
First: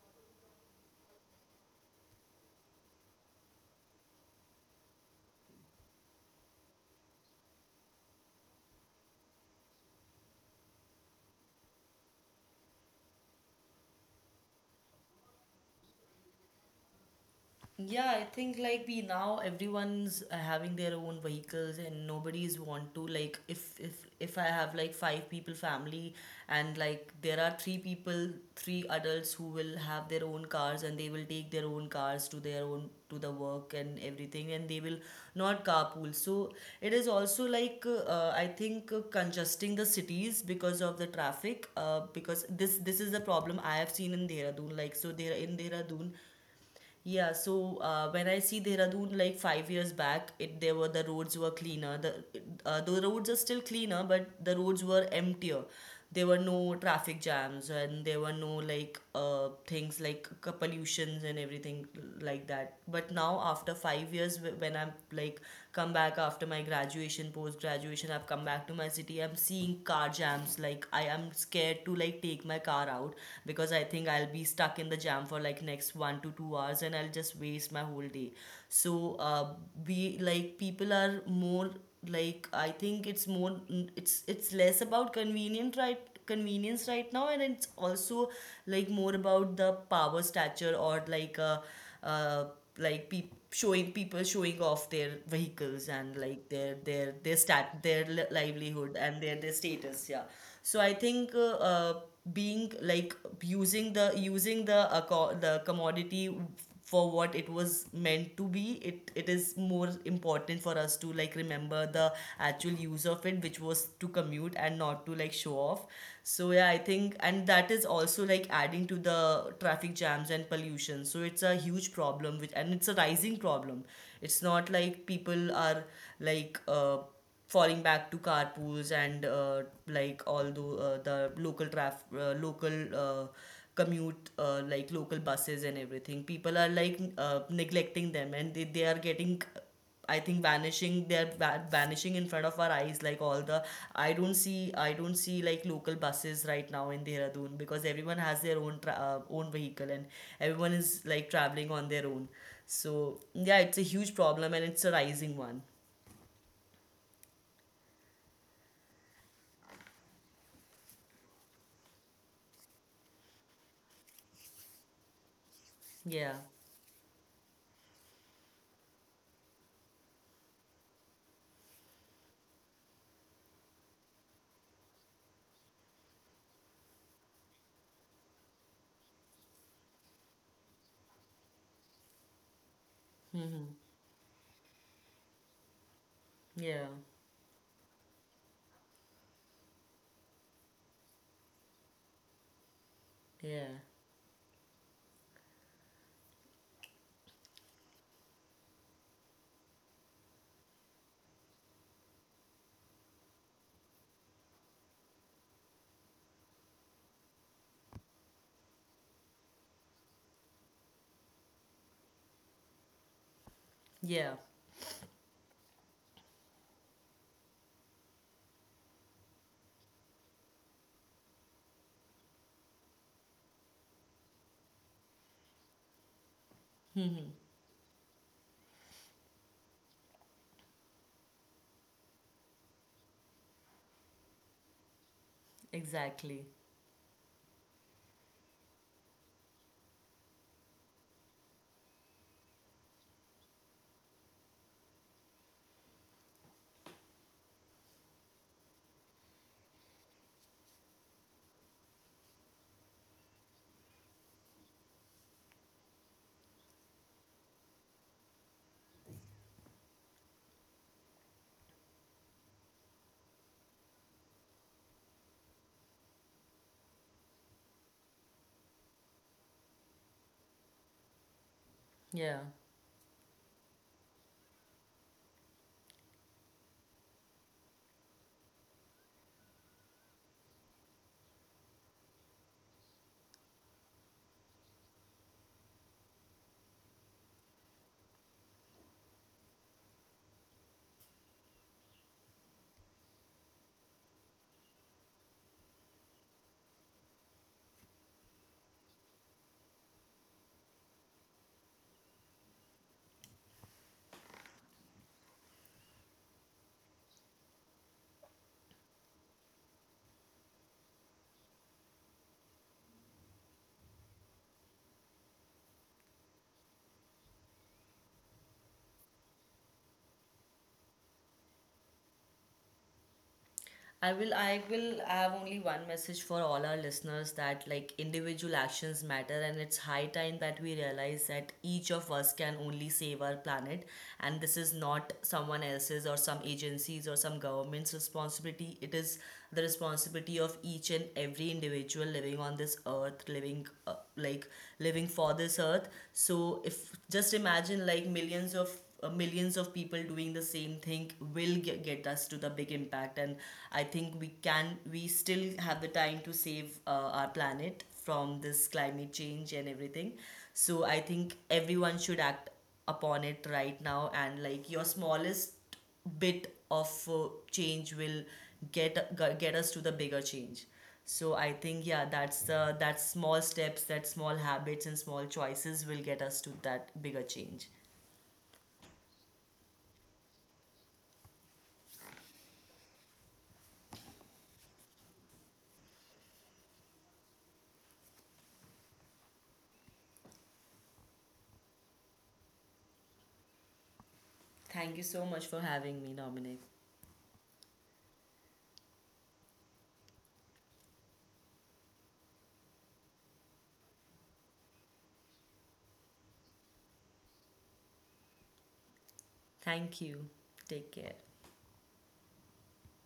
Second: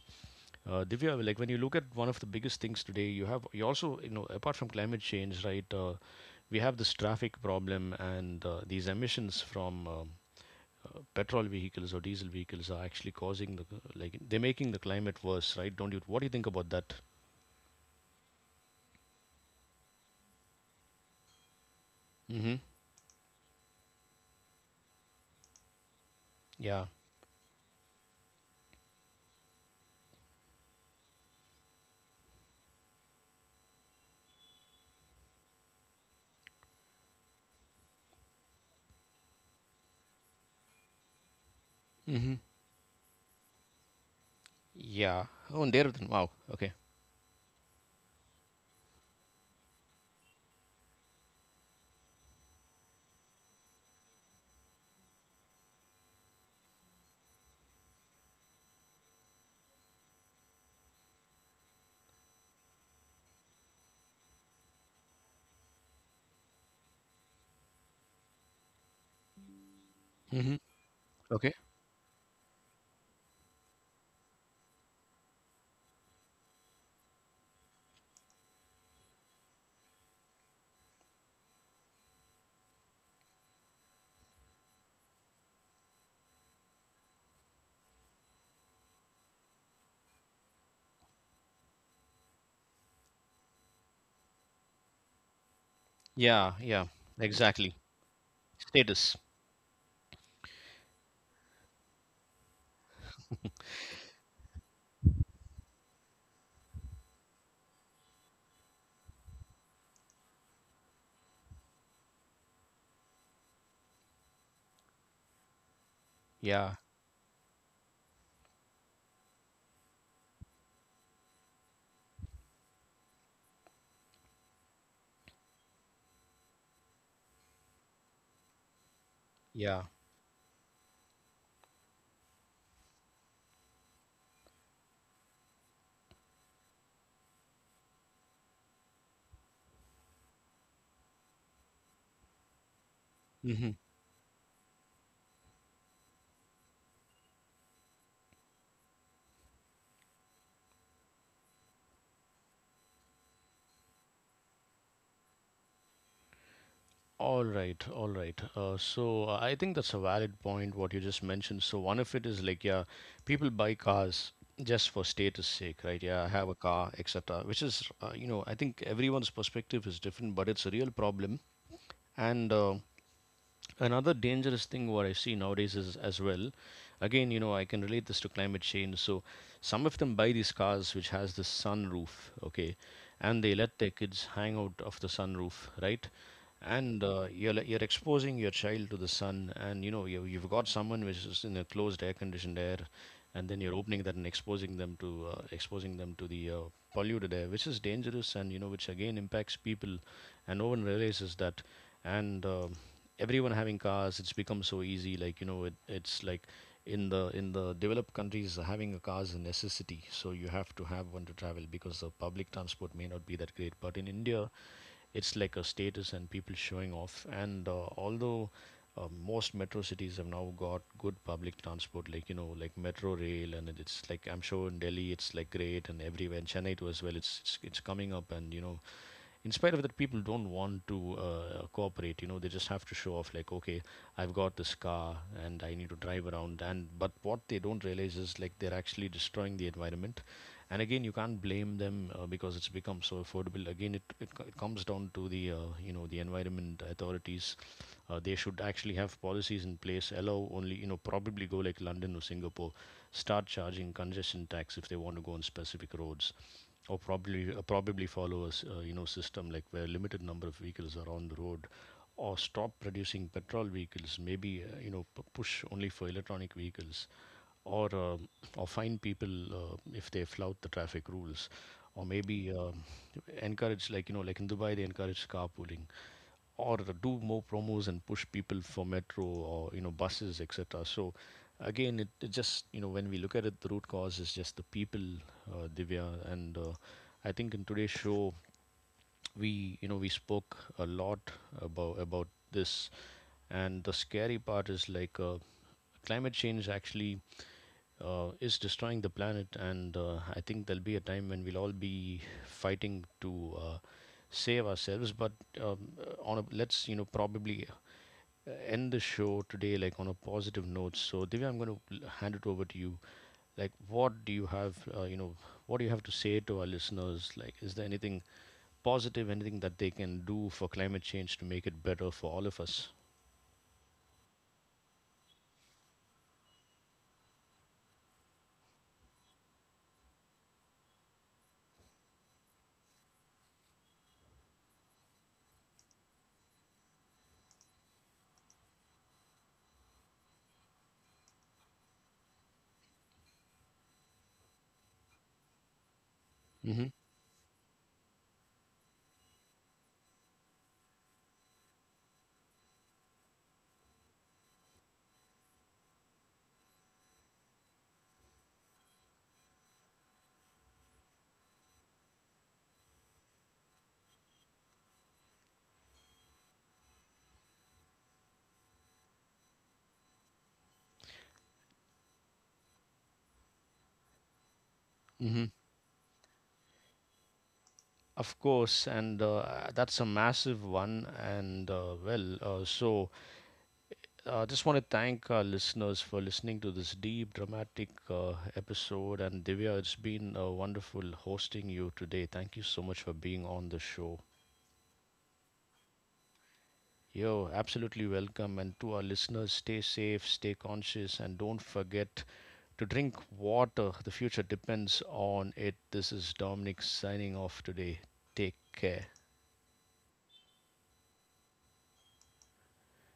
Speaker 1: uh, Divya, like when you look at one of the biggest things today, you also, apart from climate change, right? We have this traffic problem, and these emissions from petrol vehicles or diesel vehicles are actually causing the like, they're making the climate worse, right? Don't you? What do you think about that?
Speaker 2: Yeah, I think like we now everyone's having their own vehicles, and
Speaker 1: Mm-hmm.
Speaker 2: nobody's want to like, if I have like five people family, and
Speaker 1: Yeah.
Speaker 2: like there are three people, three adults who will have their own cars, and they will take their own cars to their own to the work and everything, and they will not carpool. So it is also like I think congesting the cities because of the traffic,
Speaker 1: Mm-hmm.
Speaker 2: because this is the problem I have seen in Dehradun. Like so
Speaker 1: Yeah.
Speaker 2: there
Speaker 1: Oh,
Speaker 2: in
Speaker 1: and there.
Speaker 2: Dehradun,
Speaker 1: Wow. Okay.
Speaker 2: yeah, so when I see Dehradun like 5 years back, it there were, the roads were cleaner. The roads are still cleaner, but the roads were emptier. There were no traffic jams, and there were no like things like pollutions and everything like that that. But now after 5 years, when I'm like come back after my graduation, post graduation, I've come back to my city, I'm seeing car
Speaker 1: Mm-hmm.
Speaker 2: jams. Like I am
Speaker 1: Okay.
Speaker 2: scared to like take my car out because I think I'll be stuck in the jam for like next 1 to 2 hours, and I'll just waste my whole day. So we like people are more like, I think it's more, it's less about convenient, right, convenience right now, and it's also like more about the power stature or uh like peop showing, people showing off their vehicles and
Speaker 1: Yeah,
Speaker 2: like
Speaker 1: yeah.
Speaker 2: their
Speaker 1: Exactly.
Speaker 2: stat their li- livelihood
Speaker 1: Status.
Speaker 2: and their status, yeah. So I think being like using the commodity for what it was meant to be. It is more important for us to like remember the actual use of it, which was to commute and not to like show off. So
Speaker 1: Yeah,
Speaker 2: yeah, I think, and that is also like adding to the traffic jams and pollution. So it's a huge problem which, and it's a rising problem. It's not like people are like falling back to carpools and
Speaker 1: yeah.
Speaker 2: like all the local commute, like local buses and everything. People are like neglecting them, and they are getting, I think, vanishing. They're vanishing in front of our eyes, like all the,
Speaker 1: Mm-hmm.
Speaker 2: I don't see, I don't see like local buses right now in Dehradun, because everyone has their own own vehicle, and everyone is like traveling on their own. So yeah, it's a huge problem and it's a rising one.
Speaker 1: All right, all right. I think that's a valid point, what you just mentioned. So one of it is like, yeah, people buy cars just for status sake, right? Yeah, I have a
Speaker 2: Yeah.
Speaker 1: car, etc. Which is, you know, I think everyone's perspective is different, but it's a real problem. And another dangerous thing, what I see nowadays is as well, again, you know, I can relate this to climate change. So some of them buy these cars which has the sunroof. Okay. And they let their
Speaker 2: Mm-hmm.
Speaker 1: kids hang out of the sunroof, right? And
Speaker 2: Yeah.
Speaker 1: you're exposing your child to the sun, and you know, you've got someone which is in a closed air conditioned air, and then you're
Speaker 2: Yeah.
Speaker 1: opening that and exposing them to the polluted air, which is dangerous, and you know, which again impacts people, and no one realizes that. And everyone having cars, it's become so easy. Like, you know, it's like in the developed countries, having a car is a necessity. So you have to have one to travel because the public transport may not be that great. But in
Speaker 2: Yeah.
Speaker 1: India, it's like a status and people showing off. And although most metro cities have now got good public transport, like, you know, like metro rail, and it's like, I'm sure in Delhi it's like great, and everywhere in Chennai too as well.
Speaker 2: Mm-hmm.
Speaker 1: It's coming up, and you know, in spite of that, people don't want to cooperate. You know, they just have to show off, like, okay, I've got this car and I need to drive
Speaker 2: Exactly.
Speaker 1: around. And but what they don't realize is like they're actually destroying the environment. And again, you can't blame them, because it's become so affordable. Again, it comes down to the, you know, the environment authorities, they should actually have policies in place, allow only, you know, probably go like London or Singapore, start charging congestion tax if they want to go on specific roads. Or probably probably follow a you know, system like where limited number of vehicles are on the road, or stop producing petrol vehicles, maybe you know, push only for electronic vehicles, or um or fine people if they flout the traffic rules, or
Speaker 2: Yeah.
Speaker 1: maybe encourage, like, you know, like in Dubai they encourage carpooling, or do more promos and push people for metro or, you know, buses, etc. So again, it just, you know, when we look at it, the root cause is just the people, Divya. And I think in today's show, we you know we spoke a lot about this, and the scary part is like, climate change actually, is destroying the planet, and I think there'll be a time when we'll all be fighting to save ourselves. But on a, let's, you know, probably end the show today like on a positive note. So Divya, I'm going to hand it over to you. Like, what do you have? You know, what do you have to say to our listeners? Like, is there anything positive, anything that they can do for climate change to make it better for all of us?
Speaker 2: I have only one message for all our listeners, that like individual actions matter, and it's high time that we realize that each of us can only save our planet. And this is not someone else's or some agencies or some government's responsibility. It is the responsibility of each and every individual living on this earth, living like living for this earth. So
Speaker 1: Mm-hmm.
Speaker 2: if just imagine like millions of people doing the same thing will get us to the big impact. And I think we can, we still have the time to save our planet from this climate change and everything. So I think everyone should act upon it right now, and like your smallest bit of change will get us to the bigger change. So I think yeah, that's the, that small steps, that small habits and small
Speaker 1: Mm-hmm.
Speaker 2: choices will get us to that bigger change.
Speaker 1: Of course, and that's a massive one. And so I just want to thank our listeners for listening to this deep, dramatic episode. And Divya, it's been wonderful hosting you today. Thank you so much for being on the show.
Speaker 2: Thank you so much for having me, Dominic.
Speaker 1: You're absolutely welcome. And to our listeners, stay safe, stay conscious, and don't forget to drink water. The future depends on it. This is Dominic signing off today. Take care.
Speaker 2: Thank you. Take care.